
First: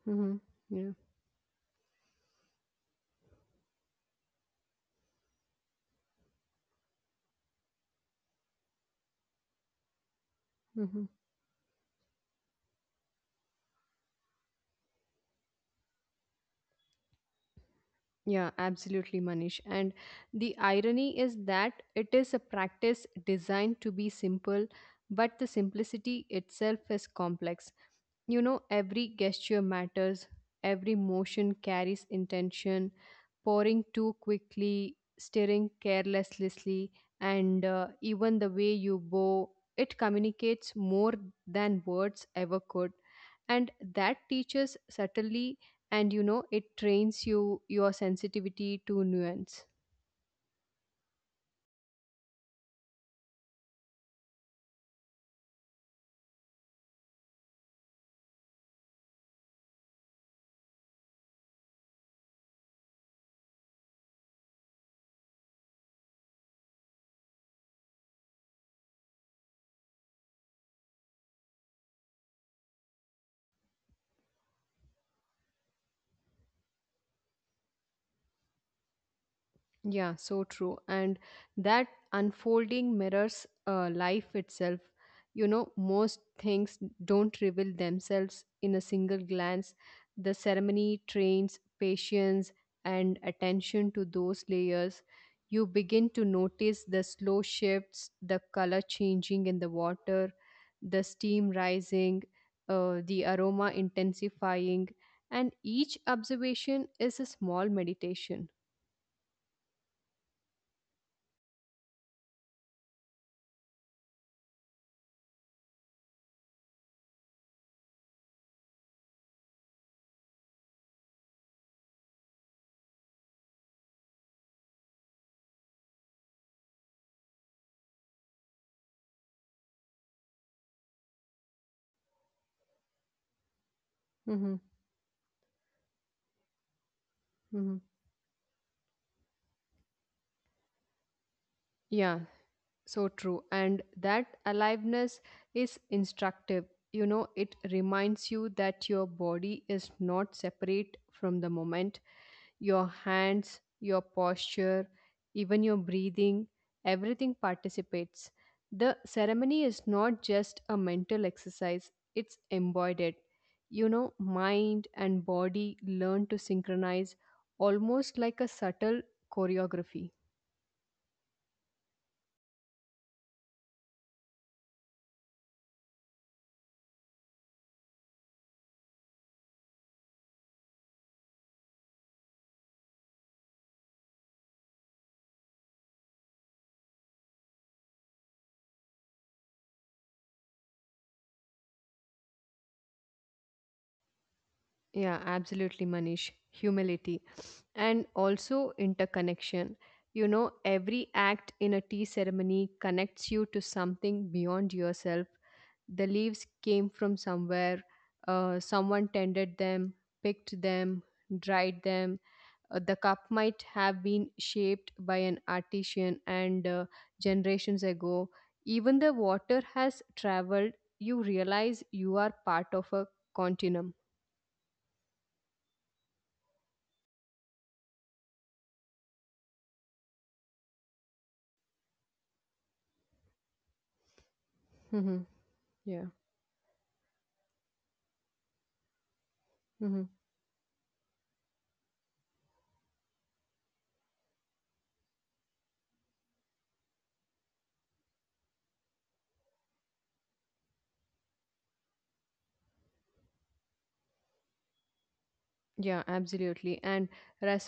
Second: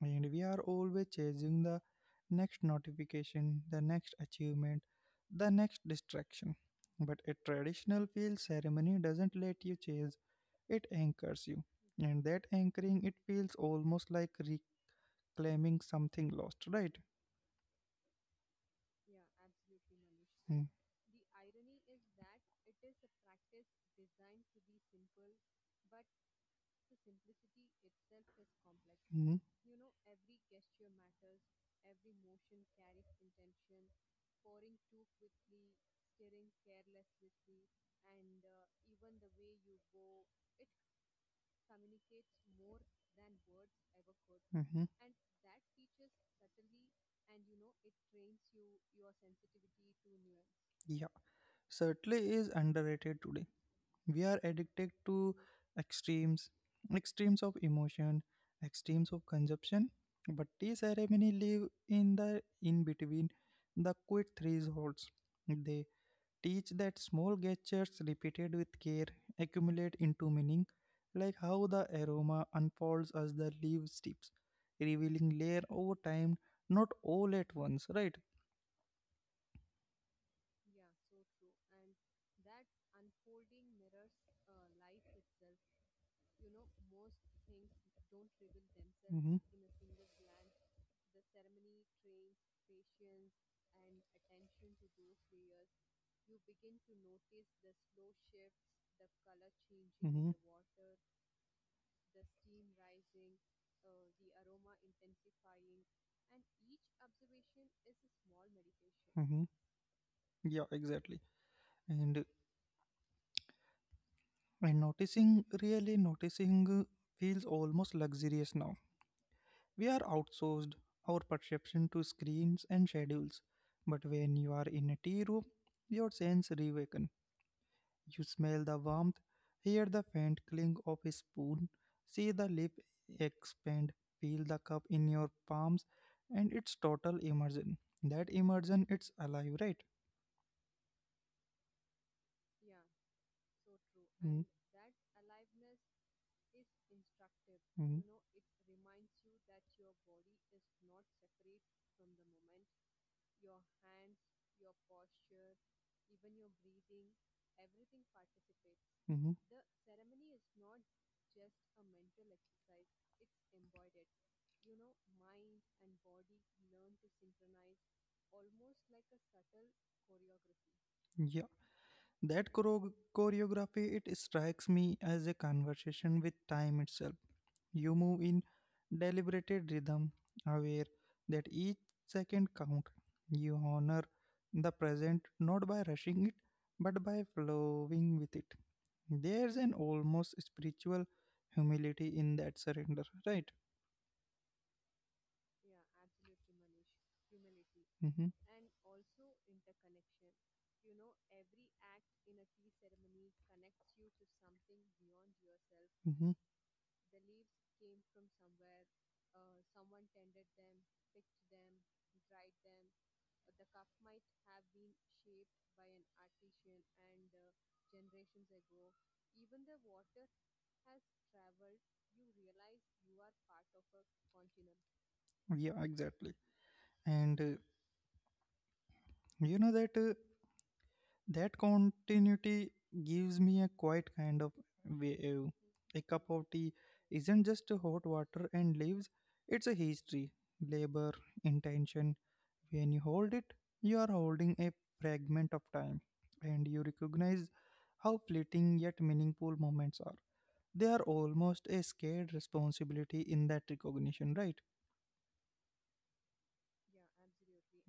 S1: and
S2: Hmm.
S1: we are
S2: Yeah.
S1: always chasing the next notification, the next achievement, the next distraction. But a traditional field ceremony doesn't let you chase, it
S2: Hmm.
S1: anchors you. And that anchoring, it feels almost like reclaiming something lost, right?
S2: Yeah, absolutely, Manish. And the
S1: Hmm.
S2: irony is that it is a practice designed to be simple, but the simplicity itself is complex. You know, every gesture matters, every motion carries intention, pouring too quickly, stirring carelessly, and even the way you bow, it communicates more than words ever could. And that
S1: Mm-hmm.
S2: teaches subtly, and you know, it trains you your sensitivity to nuance.
S1: Yeah, certainly is underrated today. We are addicted to extremes, extremes of emotion, extremes of consumption, but tea ceremony live in the in between, the quick thresholds. They teach that small gestures repeated with care accumulate into meaning, like how the aroma unfolds as the leaves tips, revealing layer over time, not all at once, right?
S2: Yeah, so true. And that unfolding mirrors life itself. You know, most things don't reveal themselves in a single
S1: Hmm.
S2: glance. The ceremony trains patience and attention to those layers. You begin to notice the slow shifts, the color changing in the
S1: Hmm.
S2: water, the steam rising, the aroma intensifying, and each observation is a small meditation.
S1: Hmm. Yeah, exactly. And and noticing, really noticing, feels almost luxurious now. We are outsourced our perception to screens and schedules, but when you are in a tea room, your sense reawakens. You smell the warmth, hear the faint clink of a spoon, see the lip expand, feel the
S2: Hmm.
S1: cup in your palms, and it's total immersion. That immersion, it's alive, right?
S2: Yeah, so true. And
S1: Mm.
S2: that aliveness is instructive. You know, it
S1: Mm.
S2: reminds you that your body is not separate from the moment. Your hands, your posture, even your breathing, everything participates.
S1: Separate.
S2: The
S1: Mhm.
S2: ceremony is not just a mental exercise, it's embodied. You know, mind and body learn to synchronize almost like a subtle choreography.
S1: Yeah, that choreography, it strikes me as a conversation with time itself. You move in deliberated rhythm, aware that each second count. You honor the present not by rushing it, but by flowing with it. There's an almost spiritual humility in that surrender, right?
S2: Yeah, absolutely, Manish. Humility
S1: Mm-hmm.
S2: and also interconnection. You know, every act in a tea ceremony connects you to something beyond yourself.
S1: Mm-hmm.
S2: The leaves came from somewhere, someone tended them, picked them, dried them. The cup might have been shaped by an artisan and generations ago. Even the water has traveled, you realize you are part of a continuum.
S1: Yeah, exactly. And you know that. Uh, That continuity gives me a quiet kind of wave. A cup
S2: <laughs> Yeah.
S1: of tea isn't just hot water and leaves, it's a history,
S2: Hmm.
S1: labor, intention. When you hold it, you are holding a fragment of time, and you recognize how fleeting yet meaningful moments are. They are almost a scared responsibility in that recognition, right?
S2: Yeah, absolutely. And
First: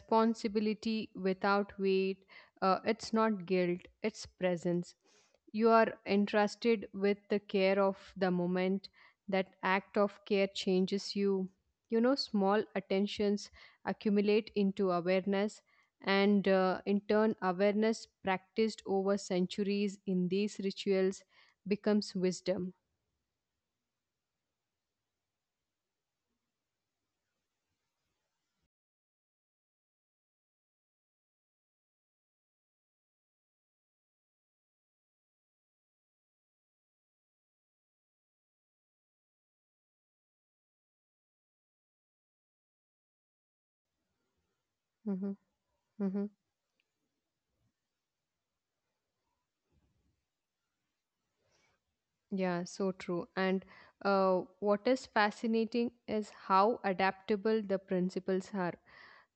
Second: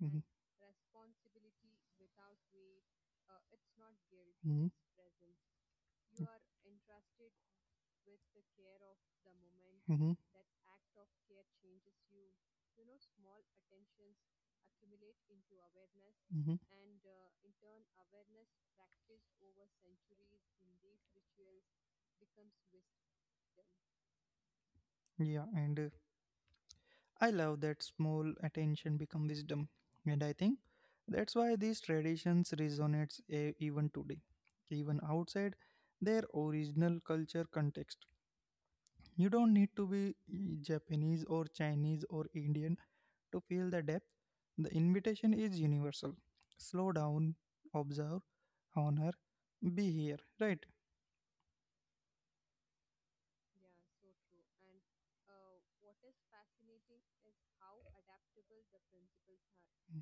S1: Mhm.
S2: without weight, it's not guilt, it's
S1: Mhm.
S2: presence. You are entrusted with the care of the moment. That act
S1: Mhm.
S2: of care changes you. You know, small attentions accumulate into awareness, and
S1: Hmm.
S2: in turn, awareness practiced over centuries in these rituals becomes wisdom.
S1: Yeah, and I love that small attention become wisdom, and I think that's why these traditions resonates even today, even outside their original culture context. You don't need to be, mm, Japanese or Chinese or Indian to feel the depth. The invitation
S2: Mhm,
S1: is universal.
S2: mhm.
S1: Slow down, observe, honor, be here. Right?
S2: Yeah, so true. And what is fascinating is how adaptable the principles are.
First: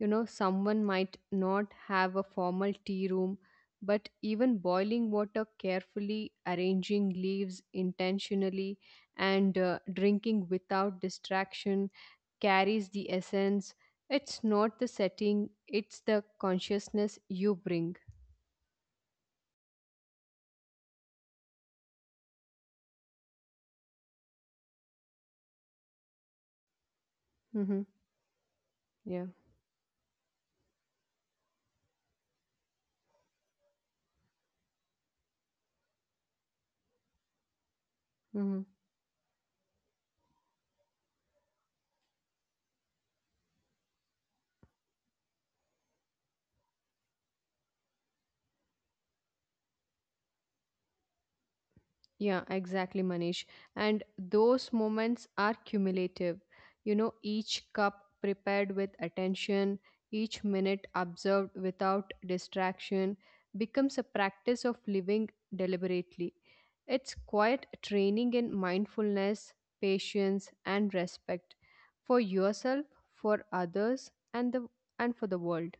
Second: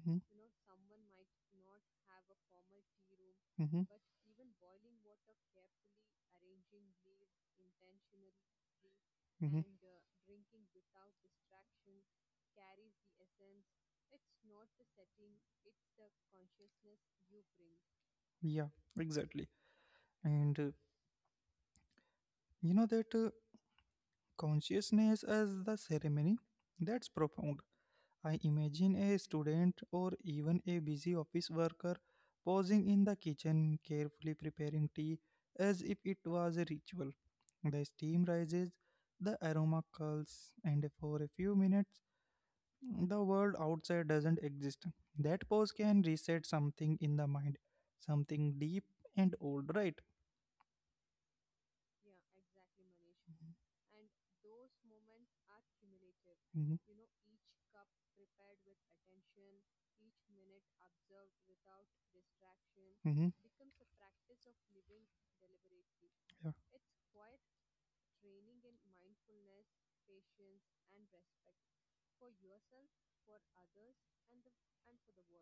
S2: You know, someone might not have a formal tea room,
S1: Hmm.
S2: but even boiling water carefully, arranging leaves intentionally, and
S1: Hmm.
S2: drinking without distraction carries the essence. It's not the setting, it's the consciousness you bring.
S1: Yeah, exactly. And You know that Consciousness as the ceremony? That's
S2: Hmm.
S1: profound. I
S2: Yeah.
S1: imagine a student or even a busy office worker pausing in the kitchen, carefully preparing tea as if it was a ritual. The steam
S2: Mhm.
S1: rises, the aroma curls, and for a few minutes, the world outside doesn't exist. That pause can reset something in the mind, something deep and old, right?
S2: Yeah, exactly, Manish. And those moments are cumulative. You
S1: Manish.
S2: know, each cup prepared with attention, each minute observed without distraction
S1: Mm-hmm.
S2: becomes a practice of living deliberately.
S1: Yeah.
S2: It's quite training in mindfulness, patience, and respect for yourself, for others, and the and for the world.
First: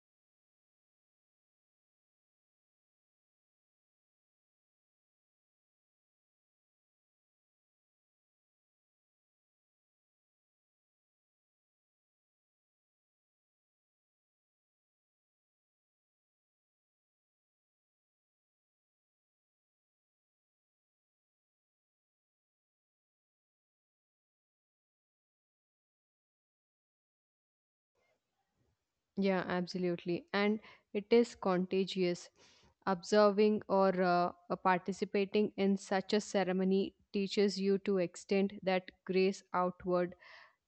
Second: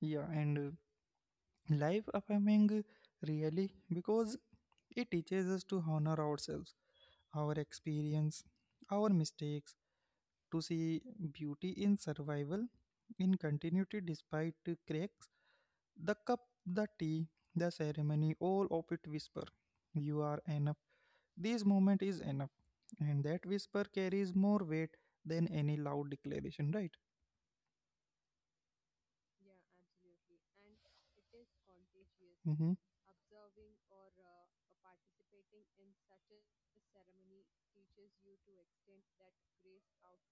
S1: yeah, and life affirming, really, because it teaches us to honor ourselves, our experience, our mistakes, to see beauty in survival, in continuity despite the cracks. The cup, the tea, the ceremony, all of it whisper, you are enough, this moment is enough, and that whisper carries more weight than any loud declaration, right?
S2: Yeah, absolutely. And it is contagious.
S1: Mm-hmm.
S2: Observing or participating in such a ceremony teaches you to extend that grace outward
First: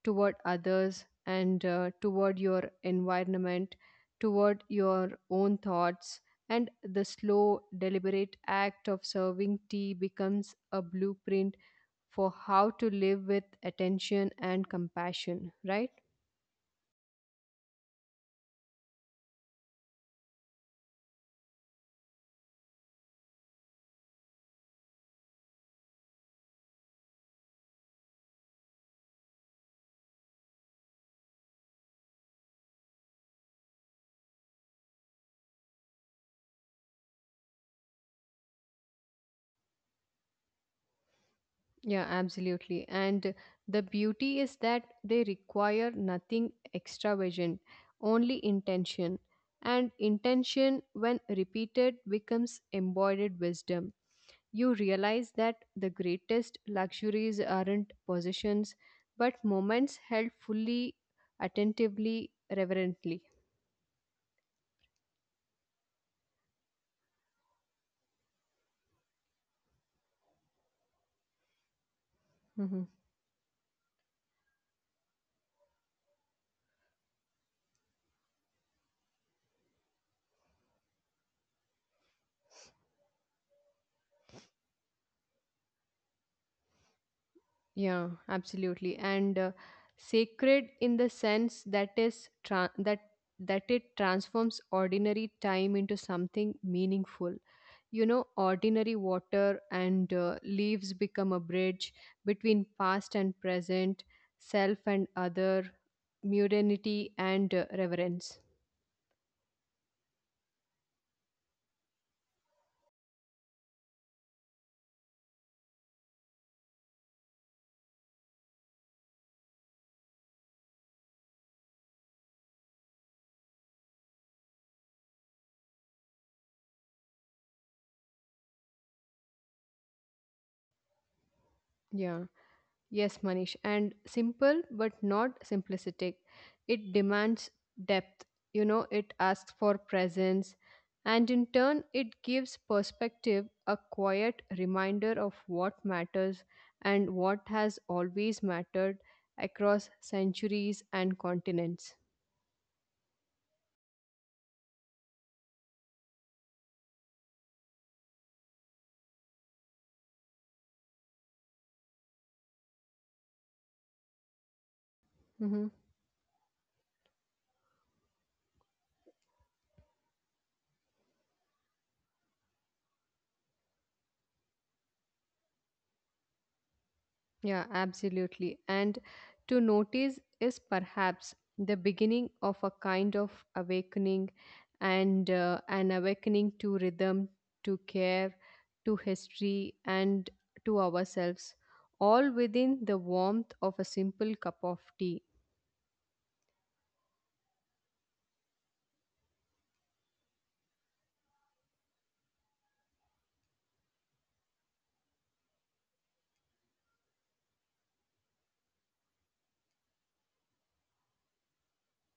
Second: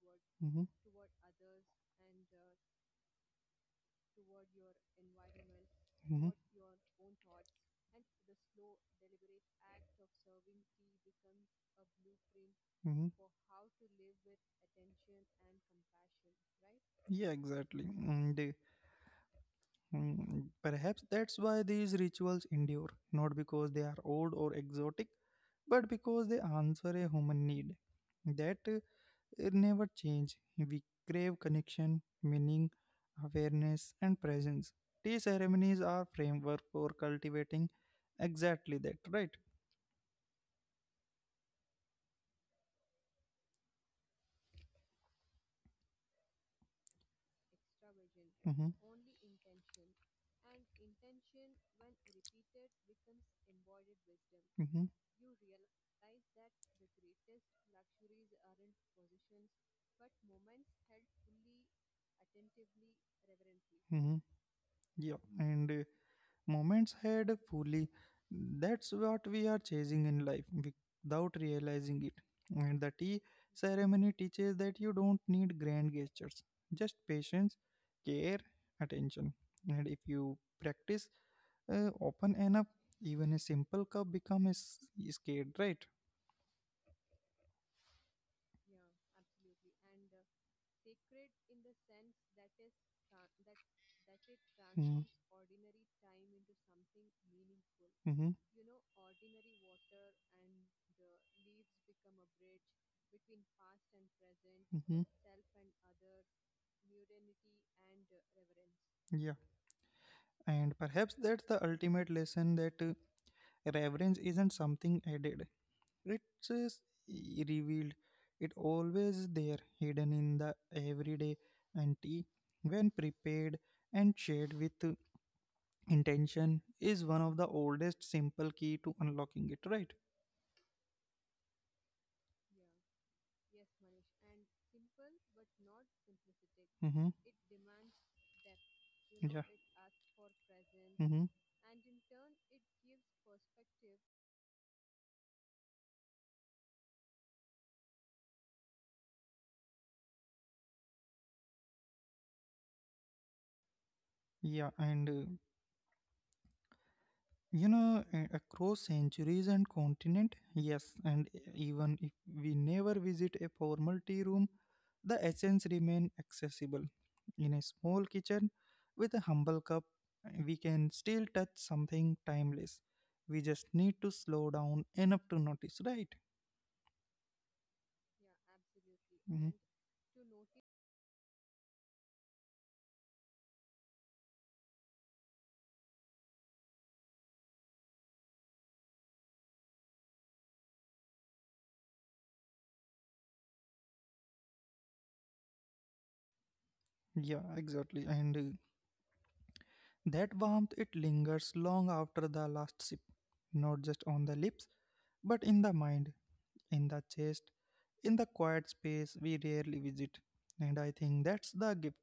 S2: toward
S1: Mm-hmm.
S2: others and toward your environment, toward your own thoughts.
S1: Mm-hmm.
S2: And the slow, deliberate act of serving tea becomes a blueprint for how to
S1: Mhm.
S2: live with attention and compassion, right?
S1: Yeah, exactly. And uh, Perhaps that's why these rituals endure, not because they are old or exotic, but because they answer a human need that it never change. We crave connection, meaning, awareness, and presence. Tea ceremonies are framework for cultivating exactly that, right?
S2: Yeah, absolutely. And the beauty is that they require nothing extravagant, only
S1: Mm-hmm.
S2: intention. And intention, when repeated, becomes embodied wisdom. You
S1: Mm-hmm.
S2: realize that the greatest luxuries aren't possessions, but moments held fully, attentively, reverently.
S1: Mm-hmm. Yeah, and moments had fully. That's what we are chasing in life without realizing it. And the
S2: <laughs>
S1: tea ceremony teaches that you don't need grand gestures, just patience, care, attention. And if you practice open enough, even a simple cup becomes scared, right?
S2: Yeah, absolutely. And sacred in the sense that that it transforms
S1: Mm.
S2: ordinary time into something meaningful. You
S1: Hmm.
S2: know, ordinary water and leaves become a bridge between past and present, self
S1: Hmm.
S2: and other, modernity and reverence.
S1: Yeah, and perhaps that's the ultimate lesson, that reverence isn't something added, riches revealed, it always there, hidden in the everyday. And tea, when prepared and shared with intention, is one of the oldest simple key to unlocking it. Right?
S2: Yeah. Yes, Manish, and simple but not simplistic. It
S1: Mm-hmm.
S2: demands depth, you know, it
S1: Yeah.
S2: asks for presence,
S1: Mm-hmm.
S2: and in turn, it gives perspective a quiet reminder of what matters and what has always mattered across centuries and continents.
S1: Yeah, and across centuries and continent, yes, and even if we never visit a formal tea room, the
S2: Mm-hmm.
S1: essence remain accessible. In a small kitchen with a humble cup, we can still touch something timeless. We just need to slow down enough to notice, right?
S2: Yeah, absolutely. And
S1: Mhm.
S2: to notice is perhaps the beginning of a kind of awakening and an awakening to rhythm, to care, to history, and to ourselves, all within the warmth of a simple cup of tea.
S1: Yeah, exactly. And that warmth, it lingers long after the last sip, not just on the lips, but in the mind, in the chest, in the quiet space we rarely visit. And I think that's the gift.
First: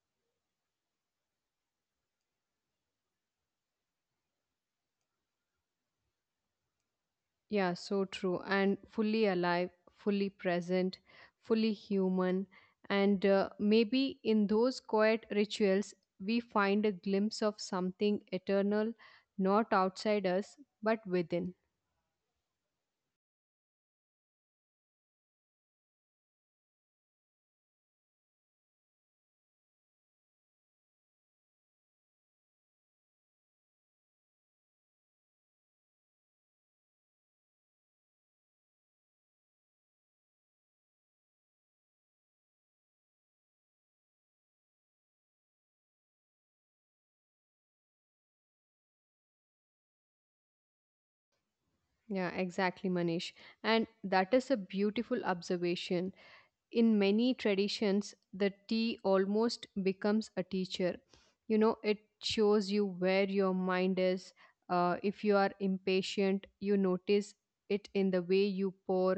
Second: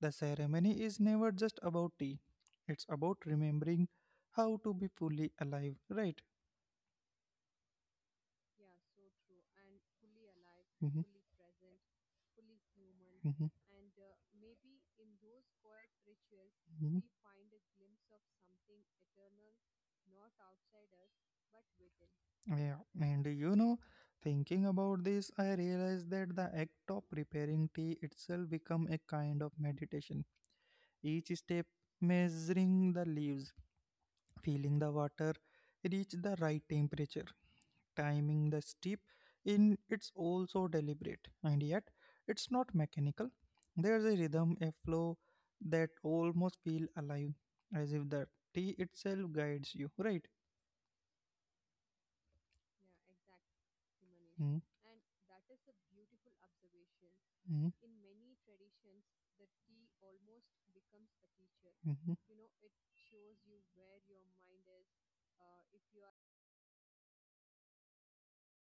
S1: The ceremony is never just about tea, it's about remembering how to be fully alive, right?
S2: Yeah, so true. And fully alive, fully present,
S1: Hmm.
S2: fully human. And
S1: Hmm.
S2: maybe in those quiet rituals, we find a
S1: Hmm.
S2: glimpse of something eternal, not outside us, but within.
S1: Yeah, and you know, thinking about this, I realized that the act of preparing tea itself become a kind of meditation. Each step, measuring the leaves, feeling the water reach the right temperature, timing the steep, in it's also deliberate, and yet it's not mechanical. There's a rhythm, a flow that almost feel alive, as if the tea itself guides you, right?
S2: Yeah, exactly, Manish. And that is a
S1: Mm-hmm.
S2: beautiful observation. In many
S1: Mm-hmm.
S2: traditions the tea almost becomes a teacher. You know, it shows you
S1: Mm-hmm.
S2: where your mind is. If you are impatient, you notice it in the way you pour.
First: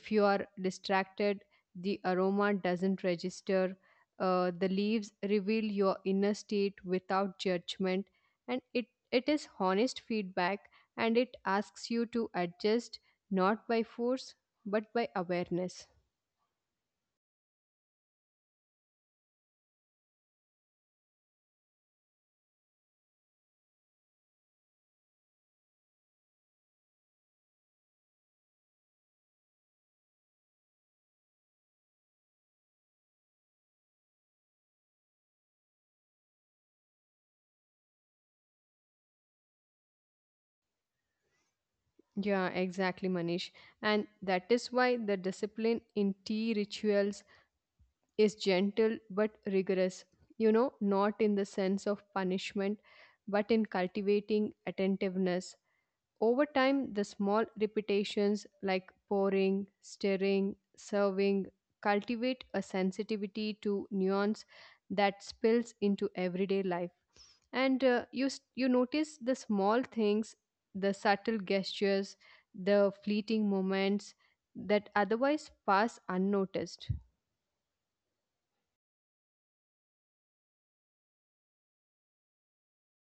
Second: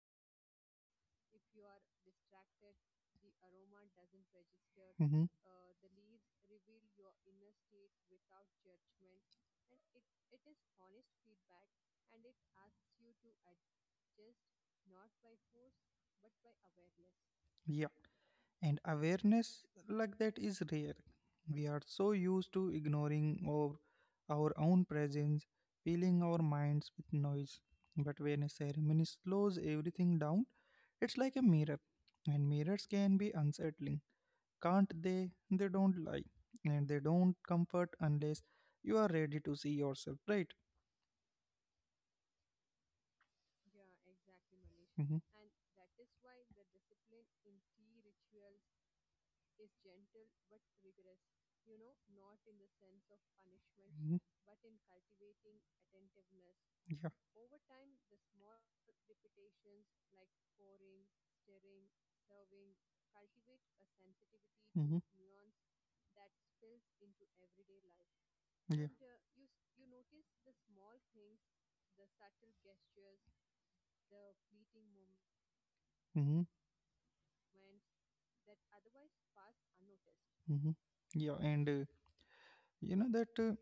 S2: If you are distracted, the aroma doesn't register. The leaves
S1: Mm-hmm.
S2: reveal your inner state without judgment, and it is honest feedback, and it asks you to adjust, not by force but by awareness.
S1: Yeah. And awareness like that is rare. We are so used to ignoring our own presence, filling our minds with noise, but when a ceremony slows everything down, it's like a mirror, and mirrors can be unsettling, can't they? They don't lie, and they don't comfort unless you are ready to see yourself, right?
S2: Yeah, exactly, Manish. And that is why
S1: Mhm.
S2: the discipline in tea rituals is gentle but rigorous. You know, not in the sense of punishment, but in
S1: Mhm.
S2: cultivating attentiveness. Over time, the
S1: Yeah,
S2: small repetitions like pouring, stirring, serving cultivate a sensitivity to nuance
S1: to.
S2: that spills into everyday life, and
S1: Yeah.
S2: you notice the small things, the subtle gestures, the fleeting moments that otherwise pass
S1: Mm-hmm.
S2: unnoticed.
S1: Mm-hmm. Yeah, and you know that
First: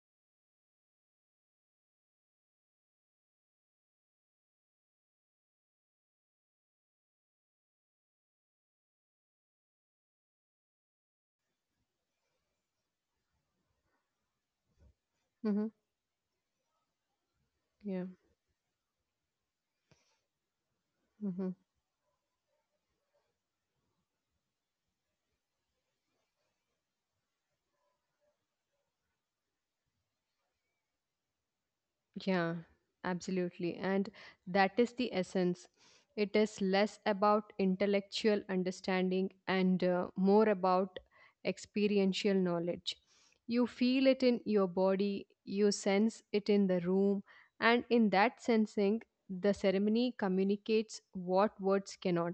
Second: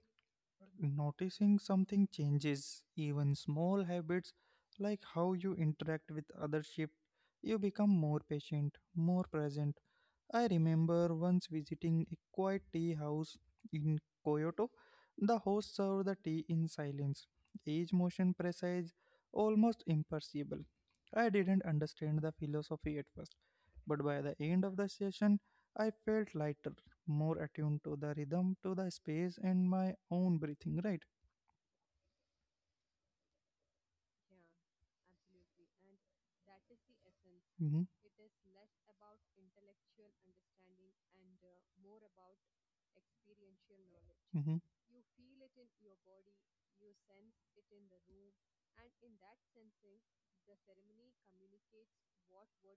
S1: noticing something changes, even small habits like how you interact with others shift. You become more patient, more present. I remember once visiting a quiet tea house in Kyoto. The host
S2: Hmm.
S1: served the tea in silence, each motion
S2: Yeah.
S1: precise, almost imperceptible. I didn't
S2: Mm-hmm.
S1: understand the philosophy at first, but by the end of the session, I felt lighter, more attuned to the rhythm, to the space, and my own breathing, right?
S2: Yeah, absolutely. And that is the essence. It is less
S1: Hmm.
S2: about intellectual understanding and more about experiential knowledge. You feel
S1: Hmm.
S2: it in your body, you sense it in the room, and in that sensing, the ceremony communicates what words cannot,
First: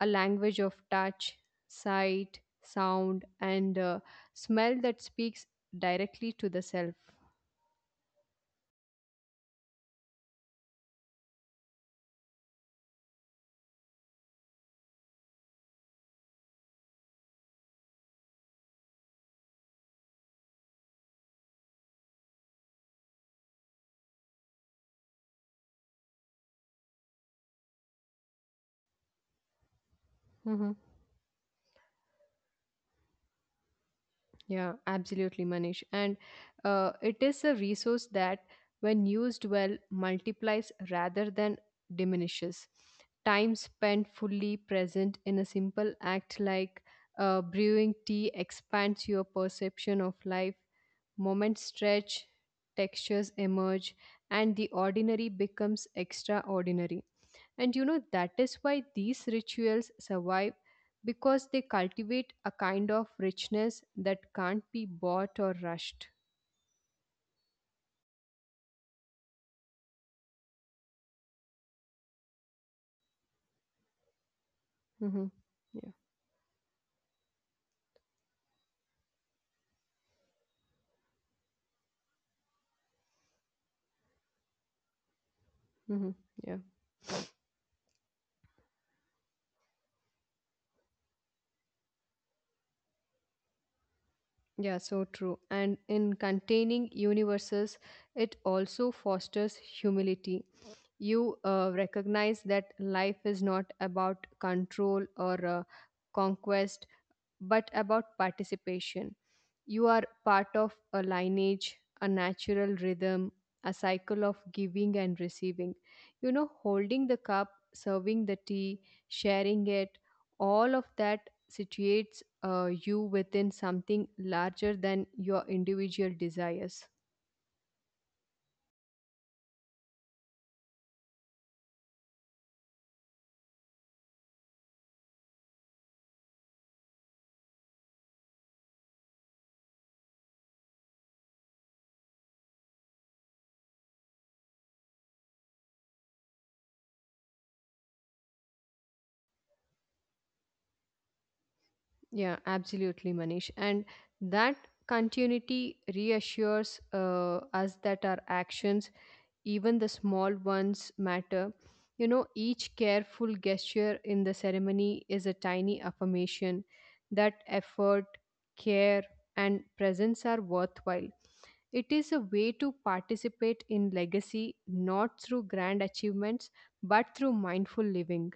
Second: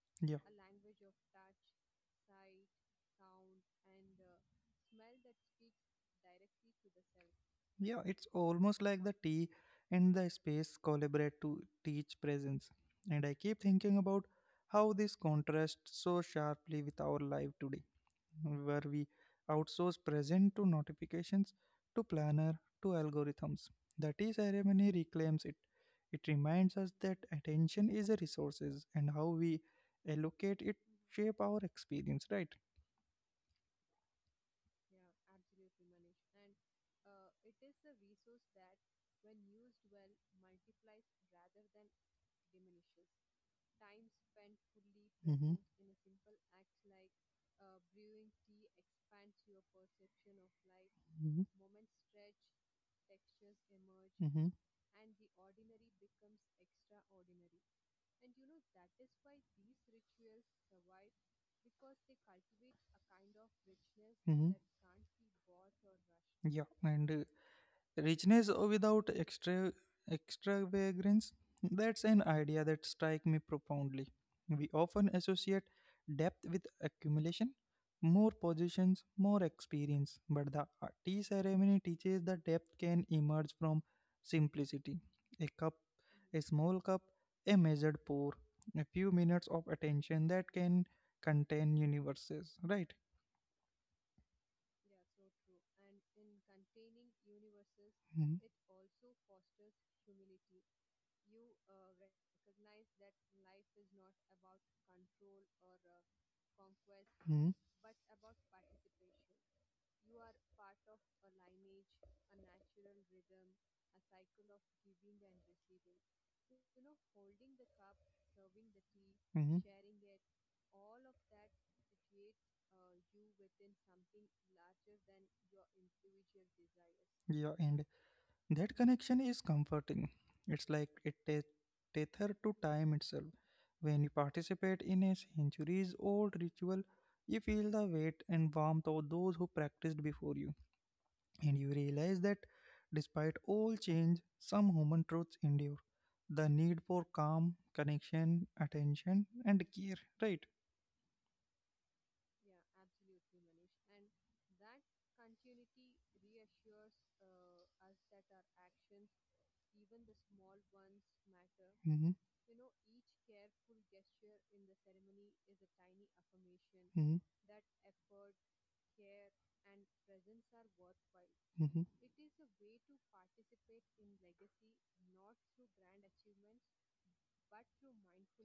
S2: a
S1: Yeah,
S2: language of touch, sight, sound, and smell that speaks directly to the self.
S1: yeah, it's almost like the tea and the space collaborate to teach presence. And I keep thinking about how this contrasts so sharply with our life today, where we outsource present to notifications, to planner, to algorithms. That is ceremony reclaims it. It reminds us that attention is a resources and how we allocate
S2: Mm-hmm.
S1: it shape our experience, right?
S2: Yeah, absolutely, Manish. And it is a resource that, when used well, multiplies rather than diminishes. Time spent fully present in a
S1: Mm-hmm.
S2: simple act like brewing tea expands your perception of life. Moments
S1: Mm-hmm.
S2: stretch, textures emerge,
S1: Mm-hmm.
S2: and the ordinary becomes extraordinary. And you know, that is why these rituals survive, because they cultivate a kind of richness that
S1: Mm-hmm.
S2: can't be bought or rushed.
S1: Yeah, and richness without extravagance, that's an idea that strikes me profoundly. We often
S2: Hmm.
S1: associate
S2: Yeah.
S1: depth with accumulation, more positions, more experience, but the tea ceremony teaches that depth can emerge from simplicity. A cup,
S2: Hmm.
S1: a
S2: Yeah.
S1: small cup, a measured pour, a few minutes of attention that can contain universes, right?
S2: Yeah, so true. And in containing universes, it
S1: Hmm.
S2: also fosters humility. You recognize that life is not about control or conquest,
S1: Hmm.
S2: but about participation. You are part of a lineage, a natural rhythm, a cycle of giving and receiving. You know, holding the cup, serving the tea, sharing
S1: Hmm.
S2: it, all of that situates you within something larger than your individual desires.
S1: Yeah and That connection is comforting. It's like a tether to time itself. When you participate in a centuries old ritual, you feel the weight and warmth of those who practiced before you, and you realize that despite all change, some human truths endure. The need for calm, connection, attention, and care, right?
S2: Yeah, absolutely, Manish. And that continuity reassures us that our actions, even the small ones, matter. You know,
S1: Mm-hmm.
S2: each careful gesture in the ceremony is a tiny affirmation that effort, care, and presence are worthwhile. It
S1: Mm-hmm.
S2: is a way to participate in legacy, not through grand achievements but through mindful living.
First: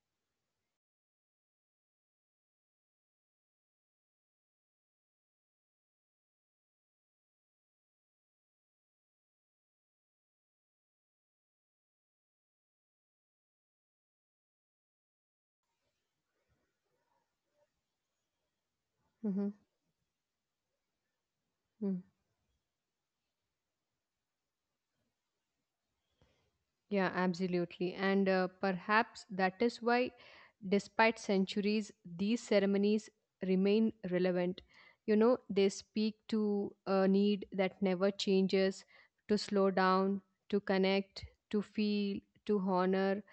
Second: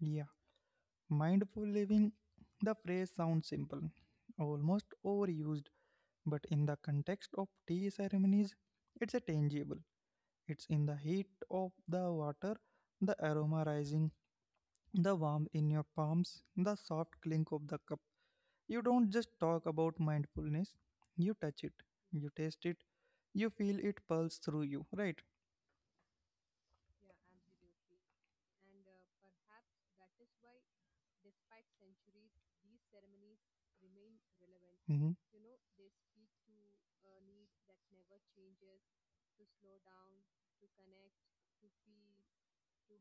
S1: Yeah. Mindful living, the phrase sounds simple, almost overused, but in the context of tea ceremonies, it's a tangible. It's in the heat of the water, the aroma rising, the warmth in your palms, the soft clink of the cup. You don't
S2: Mhm.
S1: just talk about mindfulness, you touch it, you taste it, you feel it pulse through you, right?
S2: Yeah, absolutely. And perhaps that is why, despite centuries, these ceremonies remain relevant. You know,
S1: Mm-hmm.
S2: they speak to a need that never changes, to slow down, to connect, to feel, to honor,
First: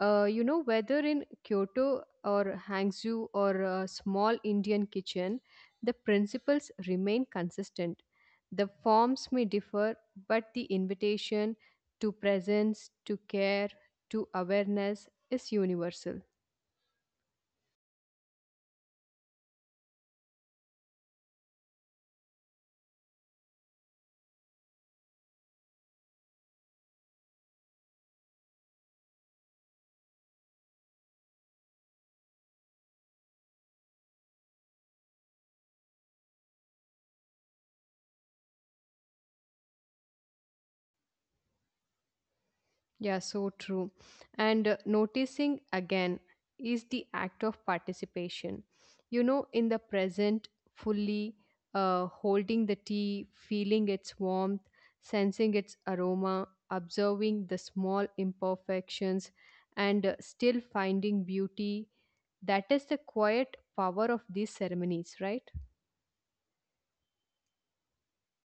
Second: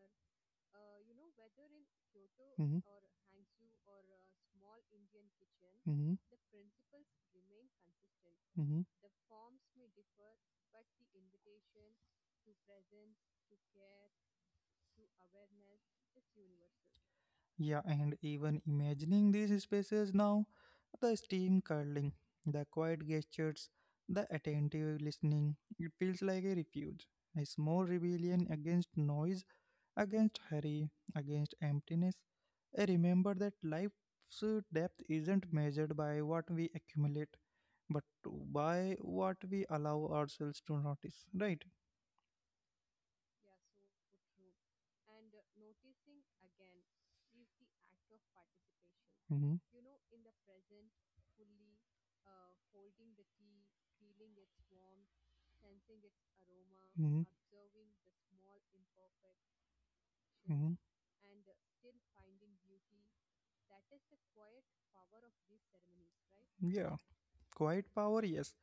S2: you know, whether in Kyoto or
S1: Mm-hmm. Mm-hmm.
S2: Hangzhou or a small Indian kitchen, the
S1: Mm-hmm.
S2: principles remain consistent. The forms may differ, but the invitation to presence, to care, to awareness is universal.
S1: Yeah, and even imagining these spaces now, the steam curling, the quiet gestures, the attentive listening, it feels like a refuge, a small rebellion against noise, against hurry, against emptiness. I remember that life's depth isn't measured by what we accumulate, but by what we allow ourselves to notice, right?
S2: Yeah, so true. And noticing again is the act of participation. You know,
S1: Mm-hmm.
S2: in the present, fully holding the tea, feeling its warmth, sensing its aroma,
S1: Hmm.
S2: observing the small imperfections, and still finding beauty. That is the quiet power of these ceremonies, right?
S1: Yeah, quiet power, yes.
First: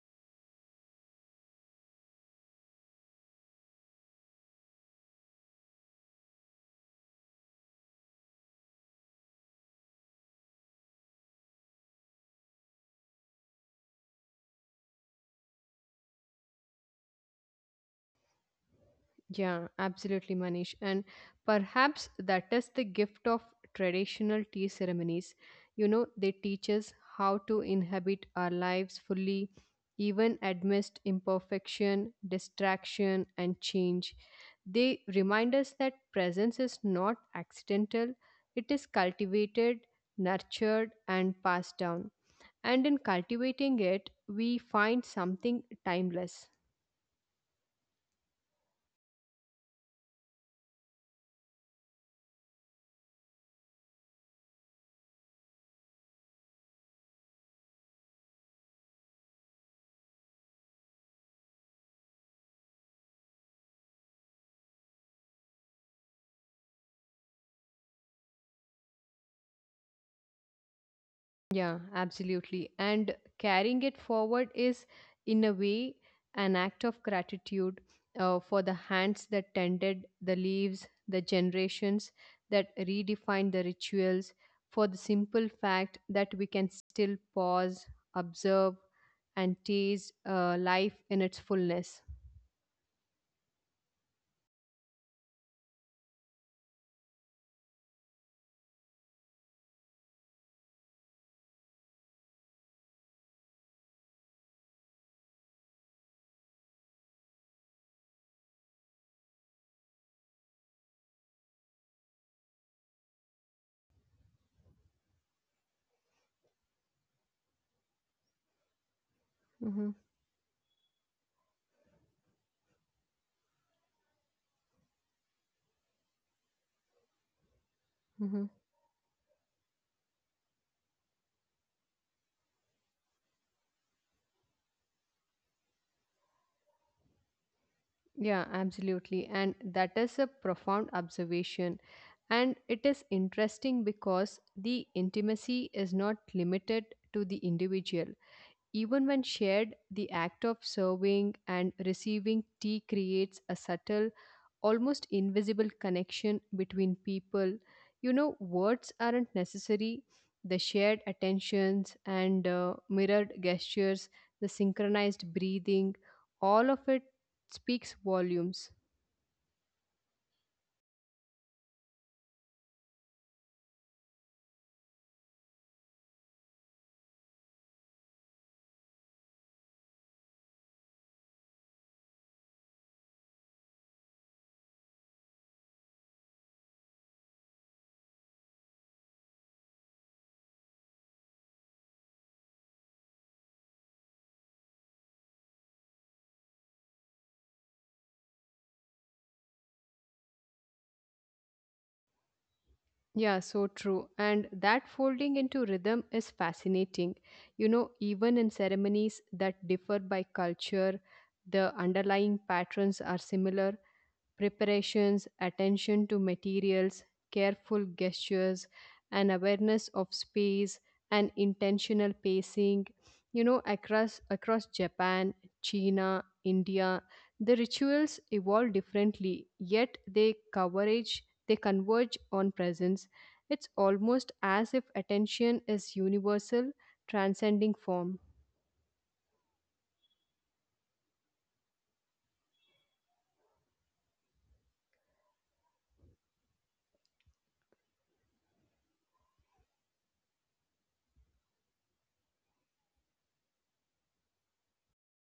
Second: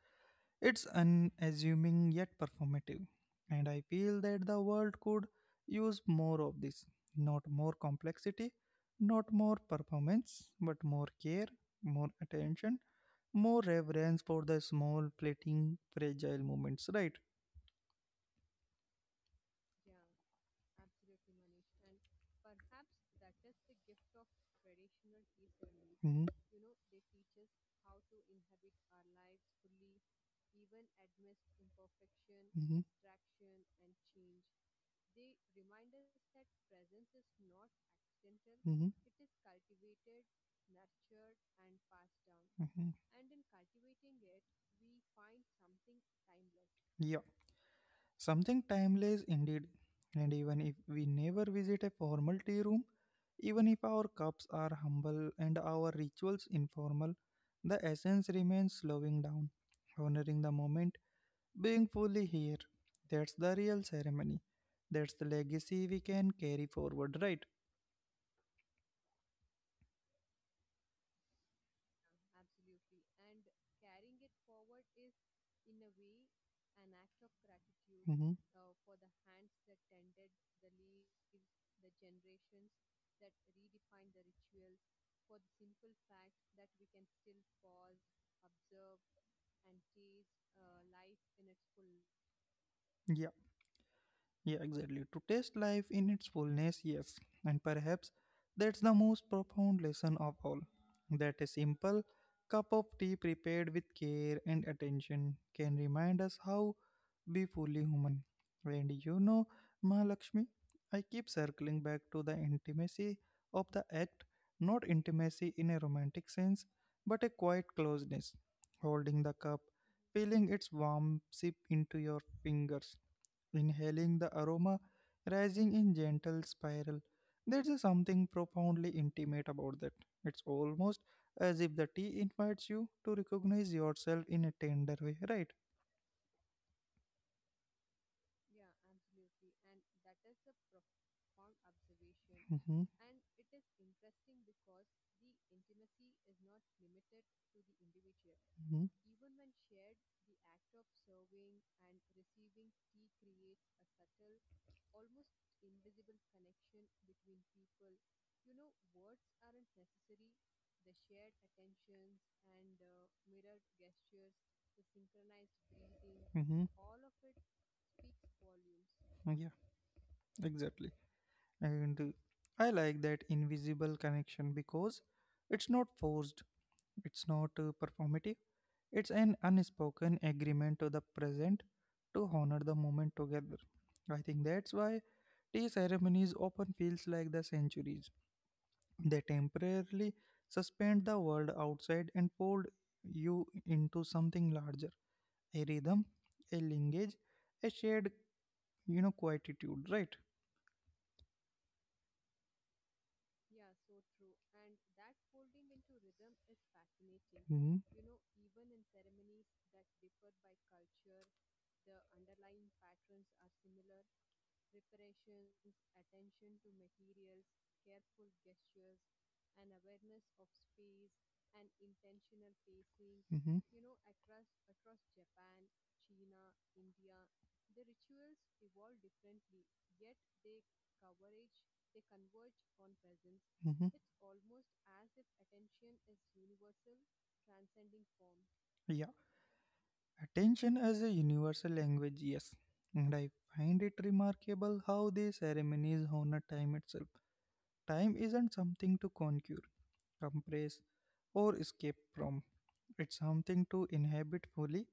S1: It's unassuming yet performative. And I feel that the world could use more of this. Not more complexity, not more performance, but more care, more attention, more reverence for the small, fleeting, fragile moments, right?
S2: Yeah, absolutely, Manish. And perhaps that is the gift of traditional tea ceremonies. You know,
S1: Mhm.
S2: they teach us how to inhabit our lives fully, even amidst imperfection,
S1: Mhm.
S2: distraction, and change. They remind us that presence is not accidental, it is
S1: Mhm.
S2: cultivated, nurtured, and passed down. And
S1: Mhm.
S2: in cultivating it, we find something timeless.
S1: Yeah, something timeless indeed. And even if we never visit a formal tea room, even if our cups are humble and our rituals informal, the essence remains, slowing down, honoring the moment, being fully here. That's the real ceremony. That's the legacy we can carry forward, right?
S2: Yeah, absolutely. And carrying it forward is, in a way, an act of gratitude
S1: Mm-hmm.
S2: for the hands that tended the leaves, the generations that redefined the rituals, for the simple fact that we can still pause, observe, and taste life in its fullness.
S1: Yeah. Yeah, exactly. To taste life in its fullness, yes. And perhaps that's the most profound lesson of all. That a simple cup of tea prepared with care and attention can remind us how be fully human. And you know, Mahalakshmi, I keep circling back to the intimacy of the act, not intimacy in a romantic sense, but a quiet closeness. Holding the cup,
S2: Mhm,
S1: feeling its warm sip into your fingers, inhaling the aroma rising in gentle spiral. There's a
S2: mhm.
S1: something profoundly intimate about that. It's almost as if the tea invites you to recognize yourself in a tender way, right?
S2: Yeah, absolutely. And that is a profound observation. And it is
S1: Mm-hmm,
S2: interesting because the intimacy is not limited to the individual. Even when
S1: mm-hmm,
S2: shared, the act of serving and receiving tea creates a subtle, almost invisible connection between people. You know, words aren't necessary. The shared attentions and mirrored gestures, the synchronized breathing, all of it
S1: mm-hmm.
S2: speaks volumes.
S1: Yeah, exactly. And I like that invisible connection because it's not forced, it's not performative, it's an unspoken agreement to the present to honor the moment together. I think that's why tea ceremonies often feels like the centuries. They temporarily suspend the world outside and fold you into something larger. A rhythm, a linkage, a shared, quietude, right?
S2: Yeah, so true. And that folding into rhythm is fascinating. You know, even in
S1: Hmm,
S2: ceremonies that differ by culture, the underlying patterns are similar. Preparations, attention to materials, careful gestures, and awareness of space and intentional pacing. You know, across Japan, China, India, the rituals evolve differently, yet they converge on presence. It's almost
S1: hmm,
S2: as if attention is universal, transcending form.
S1: hmm. Yeah. Attention as a universal language, yes. And I find it remarkable how the ceremonies honor time itself. Time isn't something to conquer, compress, or escape from. It's something to inhabit fully,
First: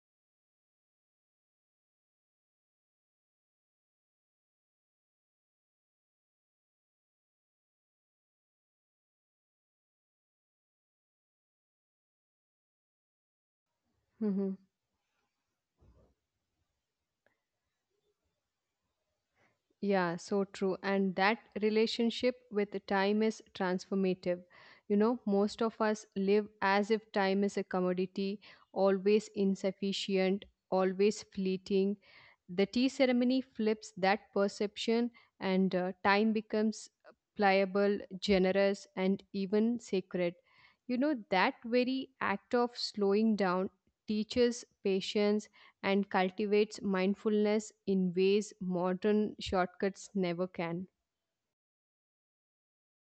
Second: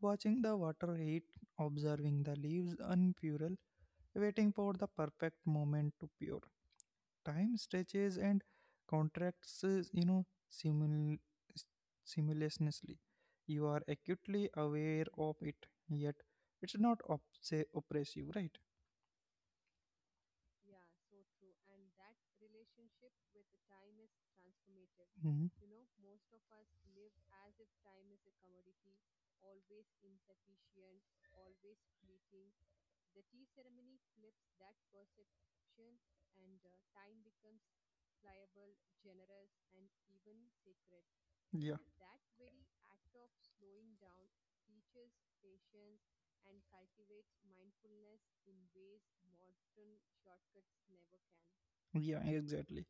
S1: watching the water heat, observing the leaves unfurl, waiting for the perfect moment to pure. Time stretches and contracts, simultaneously. You are acutely
S2: Mhm.
S1: aware of it, yet it's not oppressive, right?
S2: Yeah, so true. And that relationship with the time is transformative. You know, most
S1: Hmm.
S2: of us live as if time is a commodity, always insufficient, always fleeting. The tea ceremony flips that perception, and time becomes pliable, generous, and even sacred. You know, that
S1: Yeah,
S2: very act of slowing down teaches patience, and cultivates mindfulness in ways modern shortcuts never can.
S1: yeah, exactly.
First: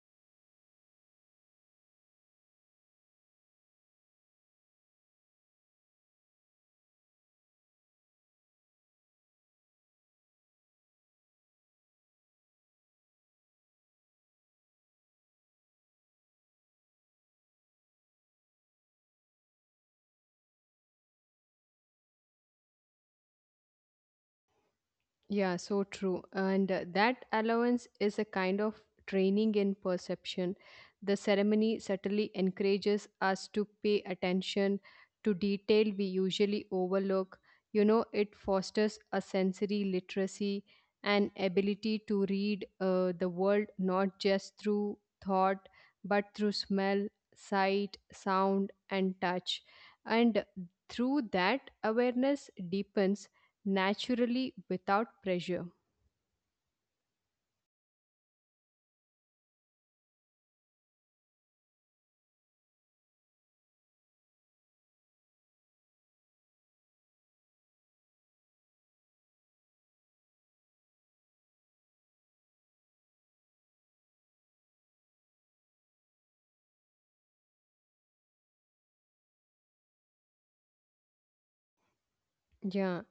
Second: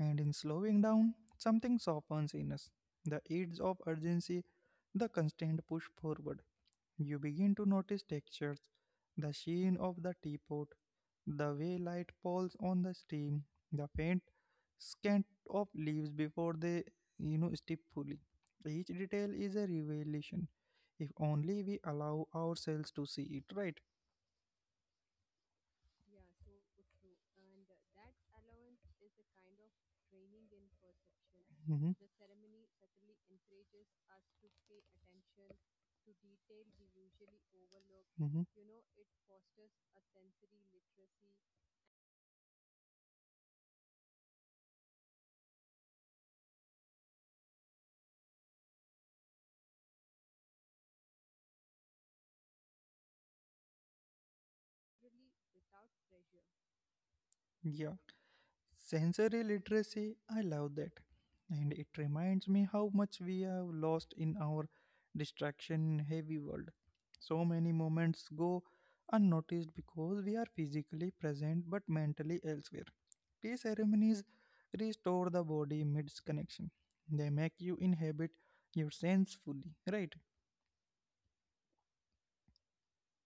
S1: And in slowing down, something softens in us, the aids of urgency, the constant push forward. You begin to notice textures, the sheen of the teapot, the way light falls on the steam, the faint scant of leaves before they, stiff fully. Each detail is a revelation, if only we allow ourselves to see it, right?
S2: Yeah, so true. And that allowance is a kind of training in perception. The
S1: Mm-hmm.
S2: ceremony certainly encourages us to pay attention to detail we usually overlook. You know, it
S1: Mm-hmm.
S2: fosters a sensory literacy and ability to read the world not just through thought but through smell, sight, sound, and touch. And through that, awareness deepens naturally without pressure.
S1: Yeah. Sensory literacy, I love that. And it reminds me how much we have lost in our distraction heavy world. So many moments go unnoticed because we are physically present but mentally elsewhere. Tea ceremonies restore the body mid connection, they make you inhabit your sense fully, right?
S2: Yeah,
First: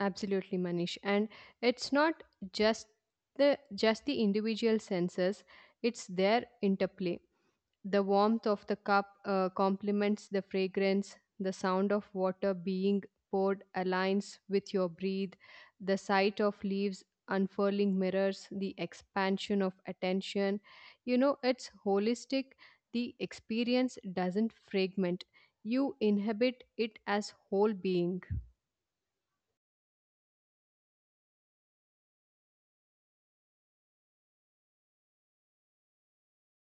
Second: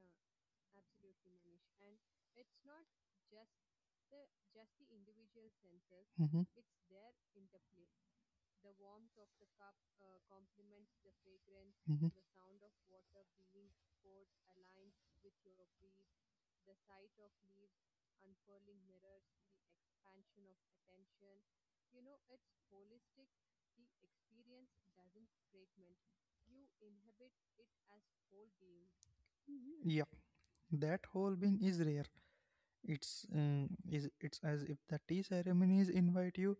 S2: absolutely, Manish. And it's not just just the individual senses; it's
S1: Hmm,
S2: their interplay. The warmth of the cup complements the fragrance. The sound of
S1: hmm.
S2: water being poured aligns with your breathe. The sight of leaves unfurling mirrors the expansion of attention. You know, it's holistic. The experience doesn't fragment, you inhabit it as whole being.
S1: Yeah, that whole being is rare. It's as if the tea ceremonies invite you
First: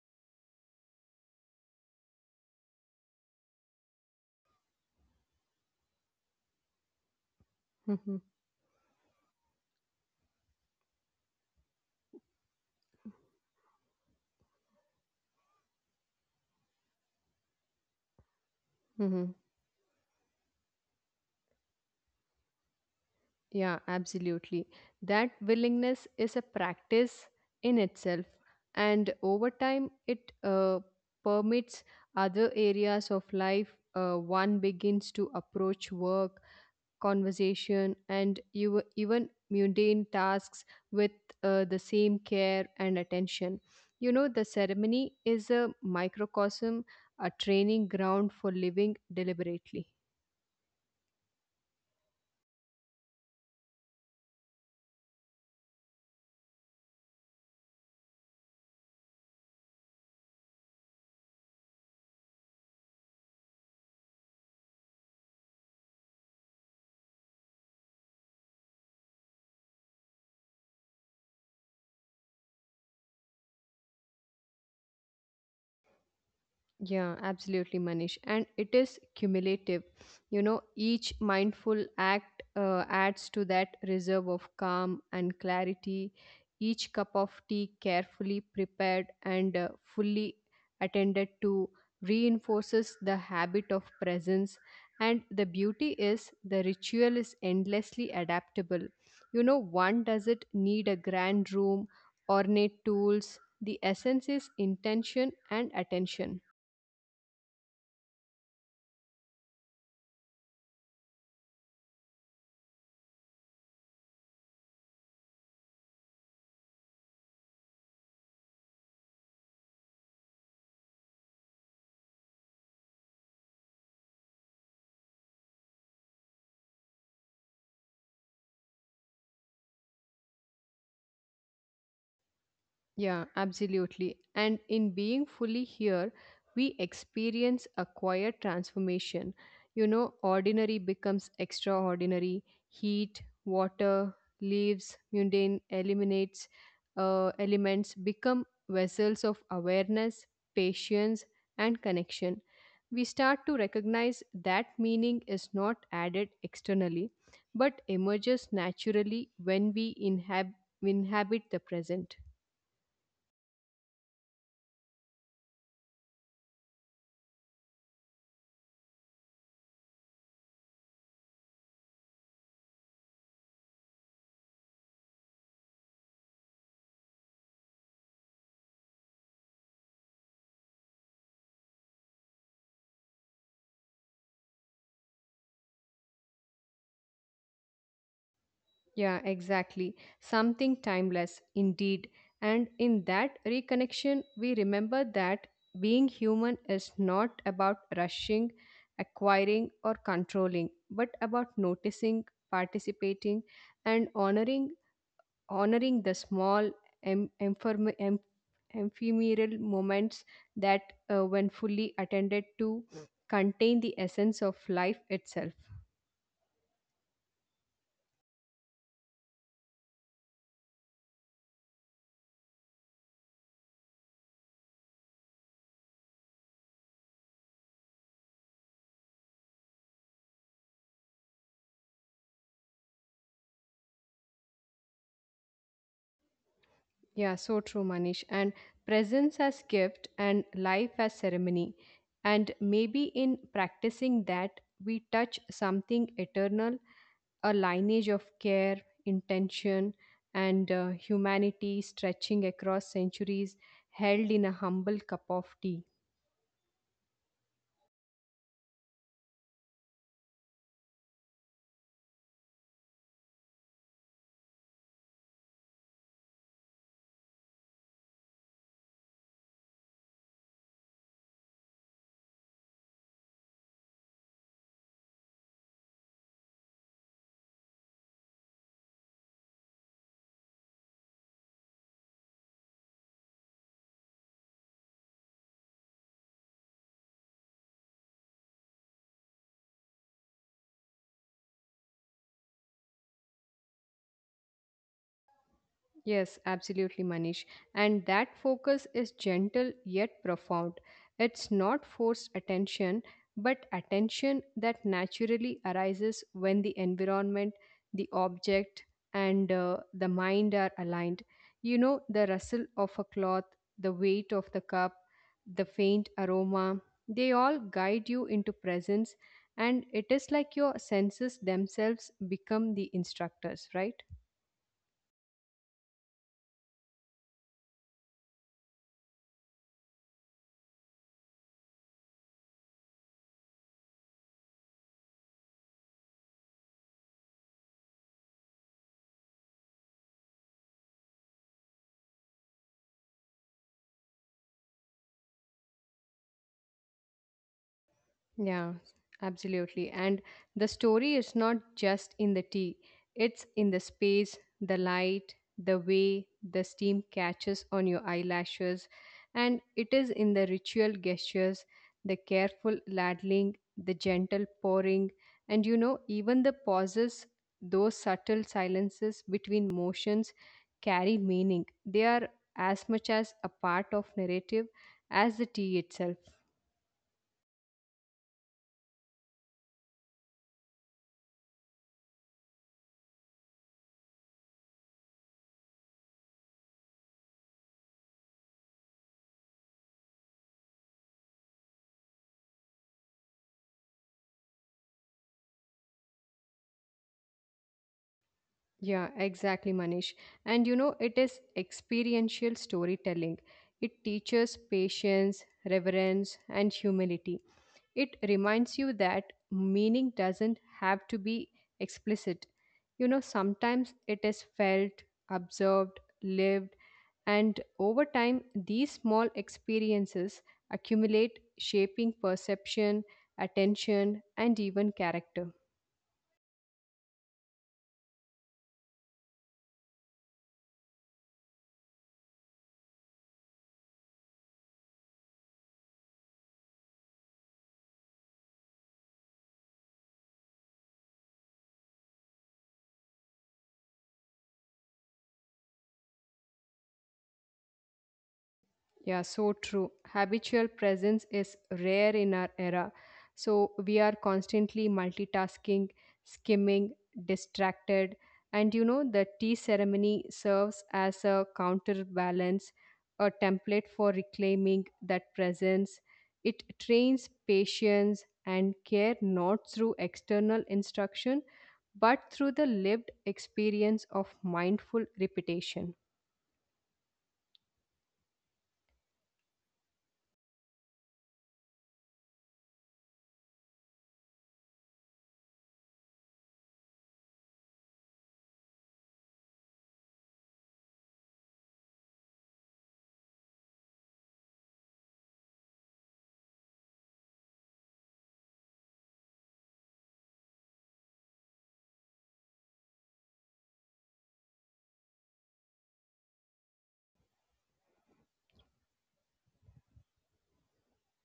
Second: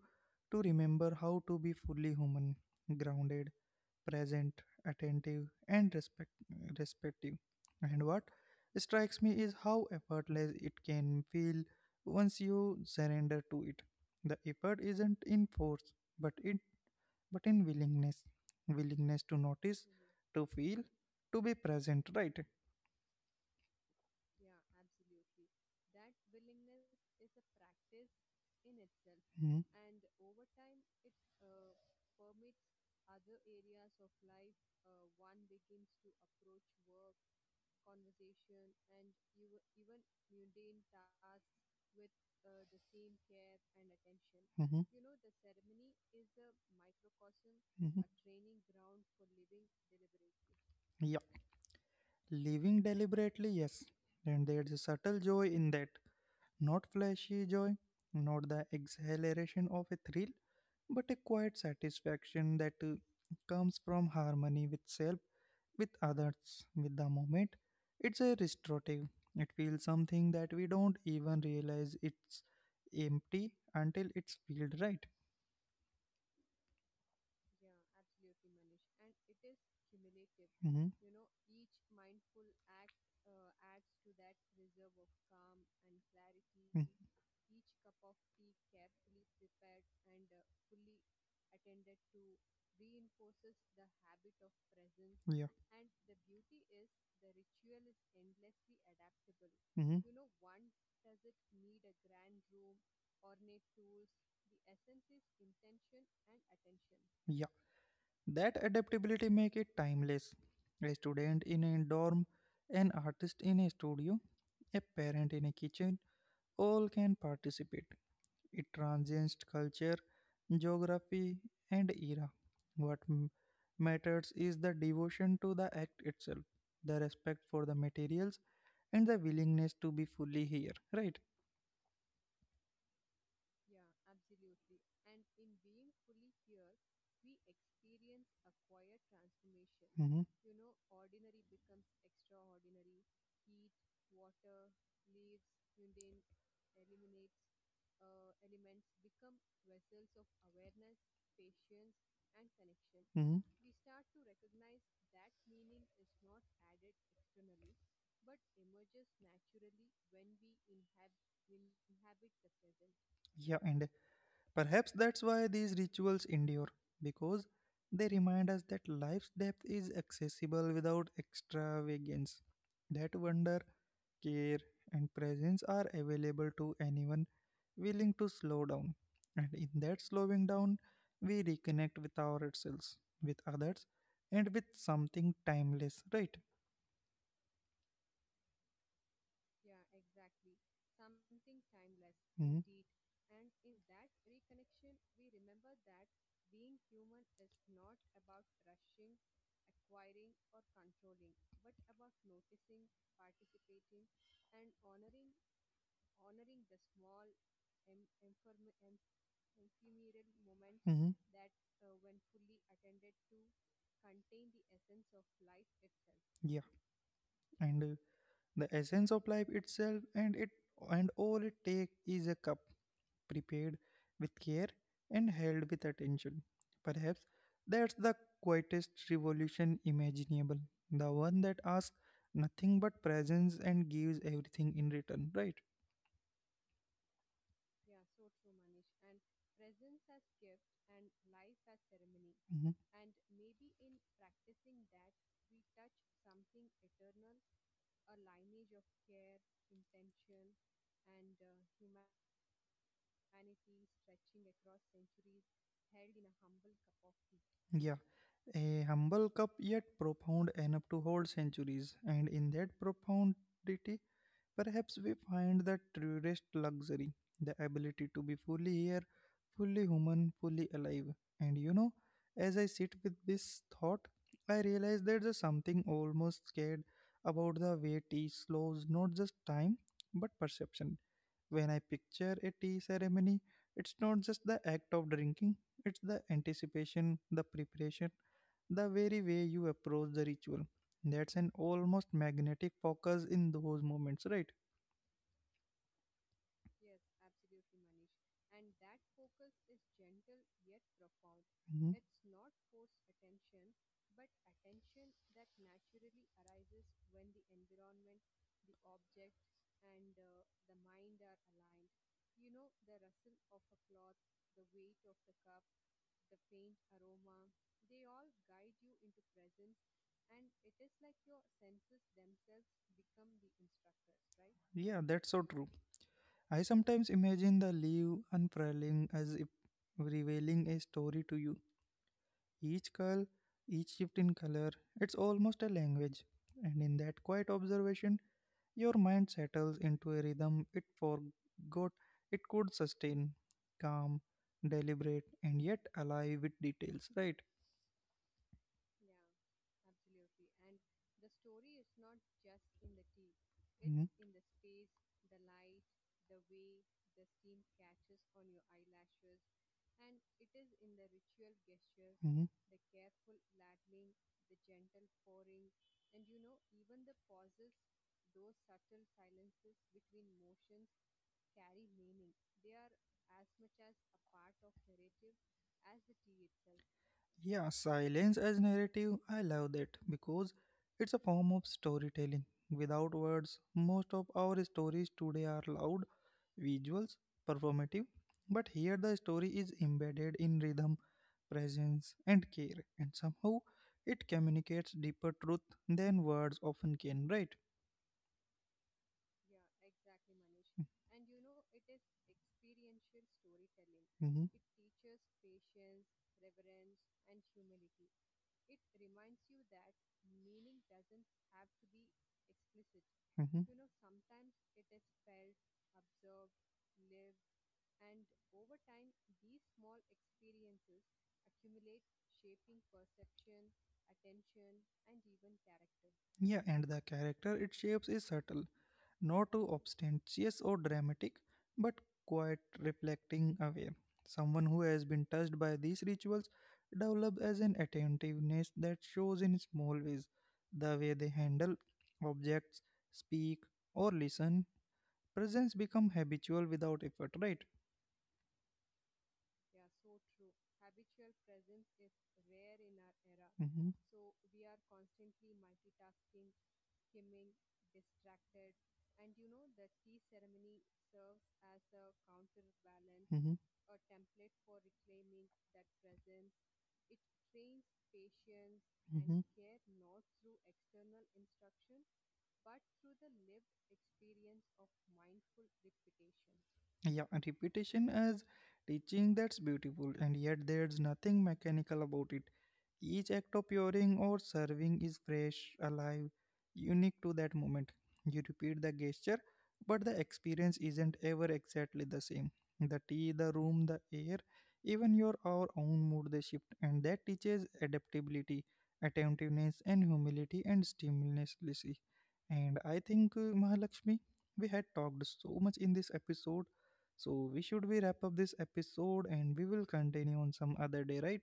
S1: to remember how to be fully human, grounded, present, attentive, and respective. And what strikes me is how effortless it can feel once you surrender to it. The effort isn't in force, but in willingness, willingness to
S2: <laughs>
S1: notice, to feel, to be present. Right?
S2: Yeah, absolutely. That willingness is a practice in itself, and
S1: Mm-hmm.
S2: over time, it permits other areas of life. One begins to approach work, conversation, and you, even mundane tasks with the same care and attention. You know, the ceremony is a microcosm, a training
S1: Mhm.
S2: ground for living deliberately.
S1: Yeah, living deliberately, yes. And there's a subtle joy in that. Not flashy joy, not the exhilaration of a thrill, but a quiet satisfaction that comes from harmony with self, with others, with the moment. It's a restorative. It feels something that we don't even realize it's empty until it's filled, right.
S2: Yeah, absolutely, Manish. And it is cumulative. You know,
S1: Mm-hmm.
S2: each mindful act adds to that reserve of calm and clarity.
S1: Mm,
S2: Each cup of tea, carefully prepared and fully attended to, reinforces the habit of presence. And
S1: yeah,
S2: the beauty is the ritual is endlessly adaptable. You know,
S1: hmm,
S2: one doesn't need a grand room, ornate tools. The essence is intention and attention.
S1: yeah. That adaptability make it timeless. A student in a dorm, an artist in a studio, a parent in a kitchen, all can participate. It transcends culture, geography, and era. What matters is the devotion to the act itself, the respect for the materials, and the willingness to be fully here. Right?
S2: Yeah, absolutely. And in being fully here, we experience a quiet transformation. You know, ordinary becomes extraordinary. Heat, water, leaves, mundane eliminates elements become vessels of awareness, patience, and connection. We start
S1: Mhm.
S2: to recognize that meaning is not added externally, but emerges naturally when inhabit the present.
S1: Yeah, and perhaps that's why these rituals endure, because they remind us that life's depth is accessible without extravagance. That wonder, care, and presence are available to anyone willing to slow down. And in that slowing down, we reconnect with ourselves, with others, and with something timeless, right?
S2: Yeah, exactly. Something timeless, indeed.
S1: Mm-hmm.
S2: And in that reconnection, we remember that being human is not about rushing, acquiring, or controlling, but about noticing, participating, and honoring the small em- emphem- em- ephemeral moments that, when fully attended to, contain the essence of life itself.
S1: Yeah, and the essence of life itself and it and all it takes, is a cup prepared with care and held with attention, perhaps that's the quietest revolution imaginable, the one that asks nothing but presence and gives everything in return, right.
S2: Yeah, so true, Manish. And presence as gift and life as ceremony. And
S1: Mhm.
S2: maybe in practicing that, we touch something eternal, a lineage of care, intention, and humanity stretching across centuries, held in a humble cup of tea.
S1: Yeah, a humble cup yet profound enough to hold centuries, and in that profundity perhaps we find the truest luxury, the ability to be fully here, fully human, fully alive. And you know, as I sit with this thought, I realize there's something almost scared about the way tea slows not just time but perception. When I picture a tea ceremony, it's not just the act of drinking, it's the anticipation, the preparation, the very way you approach the ritual. That's an almost magnetic focus in those moments, right?
S2: Yes, absolutely, Manish. And that focus is gentle yet profound. It's
S1: Mhm.
S2: not forced attention, but attention that naturally arises when the environment, the object, and the mind are aligned. You know, the rustle of a cloth, the weight of the cup, the faint aroma, they all guide you into presence, and it is like your senses themselves become the instructors, right?
S1: Yeah, that's so true. I sometimes imagine the leaf unfurling as if revealing a story to you. Each curl, each shift in color, it's almost a language. And in that quiet observation, your mind settles into a rhythm it forgot it could sustain. Calm, deliberate, and yet alive with details, right?
S2: Yeah, absolutely. And the story is not just in the tea, it's in the
S1: Hmm.
S2: space, the light, the way the steam catches on your eyelashes, and it is in the ritual gestures, the careful ladling, the gentle pouring, and you know, even the pauses, those subtle silences between motions carry meaning. They are as much as a part of narrative as the tea itself.
S1: Yeah, silence as narrative, I love that because it's a form of storytelling. Without words, most of our stories today are loud, visuals, performative, but here the story is embedded in rhythm, presence, and care, and somehow it communicates deeper truth than words often can, right?
S2: Yeah, exactly, Manish. And you know, it is experiential storytelling. It
S1: Mhm,
S2: teaches patience, reverence, and humility. It reminds you that meaning doesn't have to be explicit. You know,
S1: mhm.
S2: sometimes it is felt, observed, lived, and over time, these small experiences accumulate, shaping perception, attention, and even character.
S1: Yeah, and the character it shapes is subtle, not too obstentious or dramatic, but quite reflecting aware. Someone who has been touched by these rituals develops as an attentiveness that shows in small ways, the way they handle objects, speak, or listen. Presence become habitual without effort, right?
S2: Yeah, so true. Habitual presence is rare in our era.
S1: Hmm,
S2: So we are constantly multitasking, skimming, distracted. And you know, the tea ceremony serves as a counterbalance, a
S1: hmm,
S2: template for reclaiming that presence. It trains patience and care
S1: hmm.
S2: not through external instruction, but through the lived experience of mindful repetition.
S1: Yeah, and repetition as teaching, that's beautiful, and yet there's nothing mechanical about it. Each act of pouring or serving is fresh, alive, unique to that moment. You repeat the gesture, but the experience isn't ever exactly the same. The tea, the room, the air, even your our own mood, they shift, and that teaches adaptability, attentiveness, and humility and stimulusly. And I think Mahalakshmi, we had talked so much in this episode, so we wrap up this episode and we will continue on some other day, right?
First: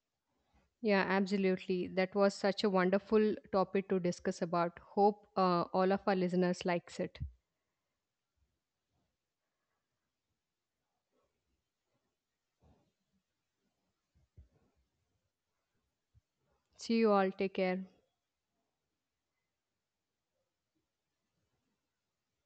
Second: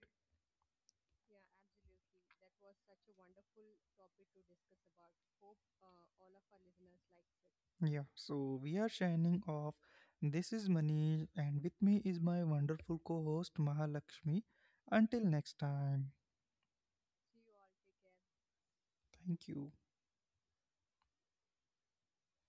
S2: Yeah, absolutely. That was such a wonderful topic to discuss about. Hope all of our listeners likes it.
S1: Yeah. So we are signing off. This is Manish, and with me is my wonderful co-host Mahalakshmi. Until next time.
S2: See you all. Take care.
S1: Thank you.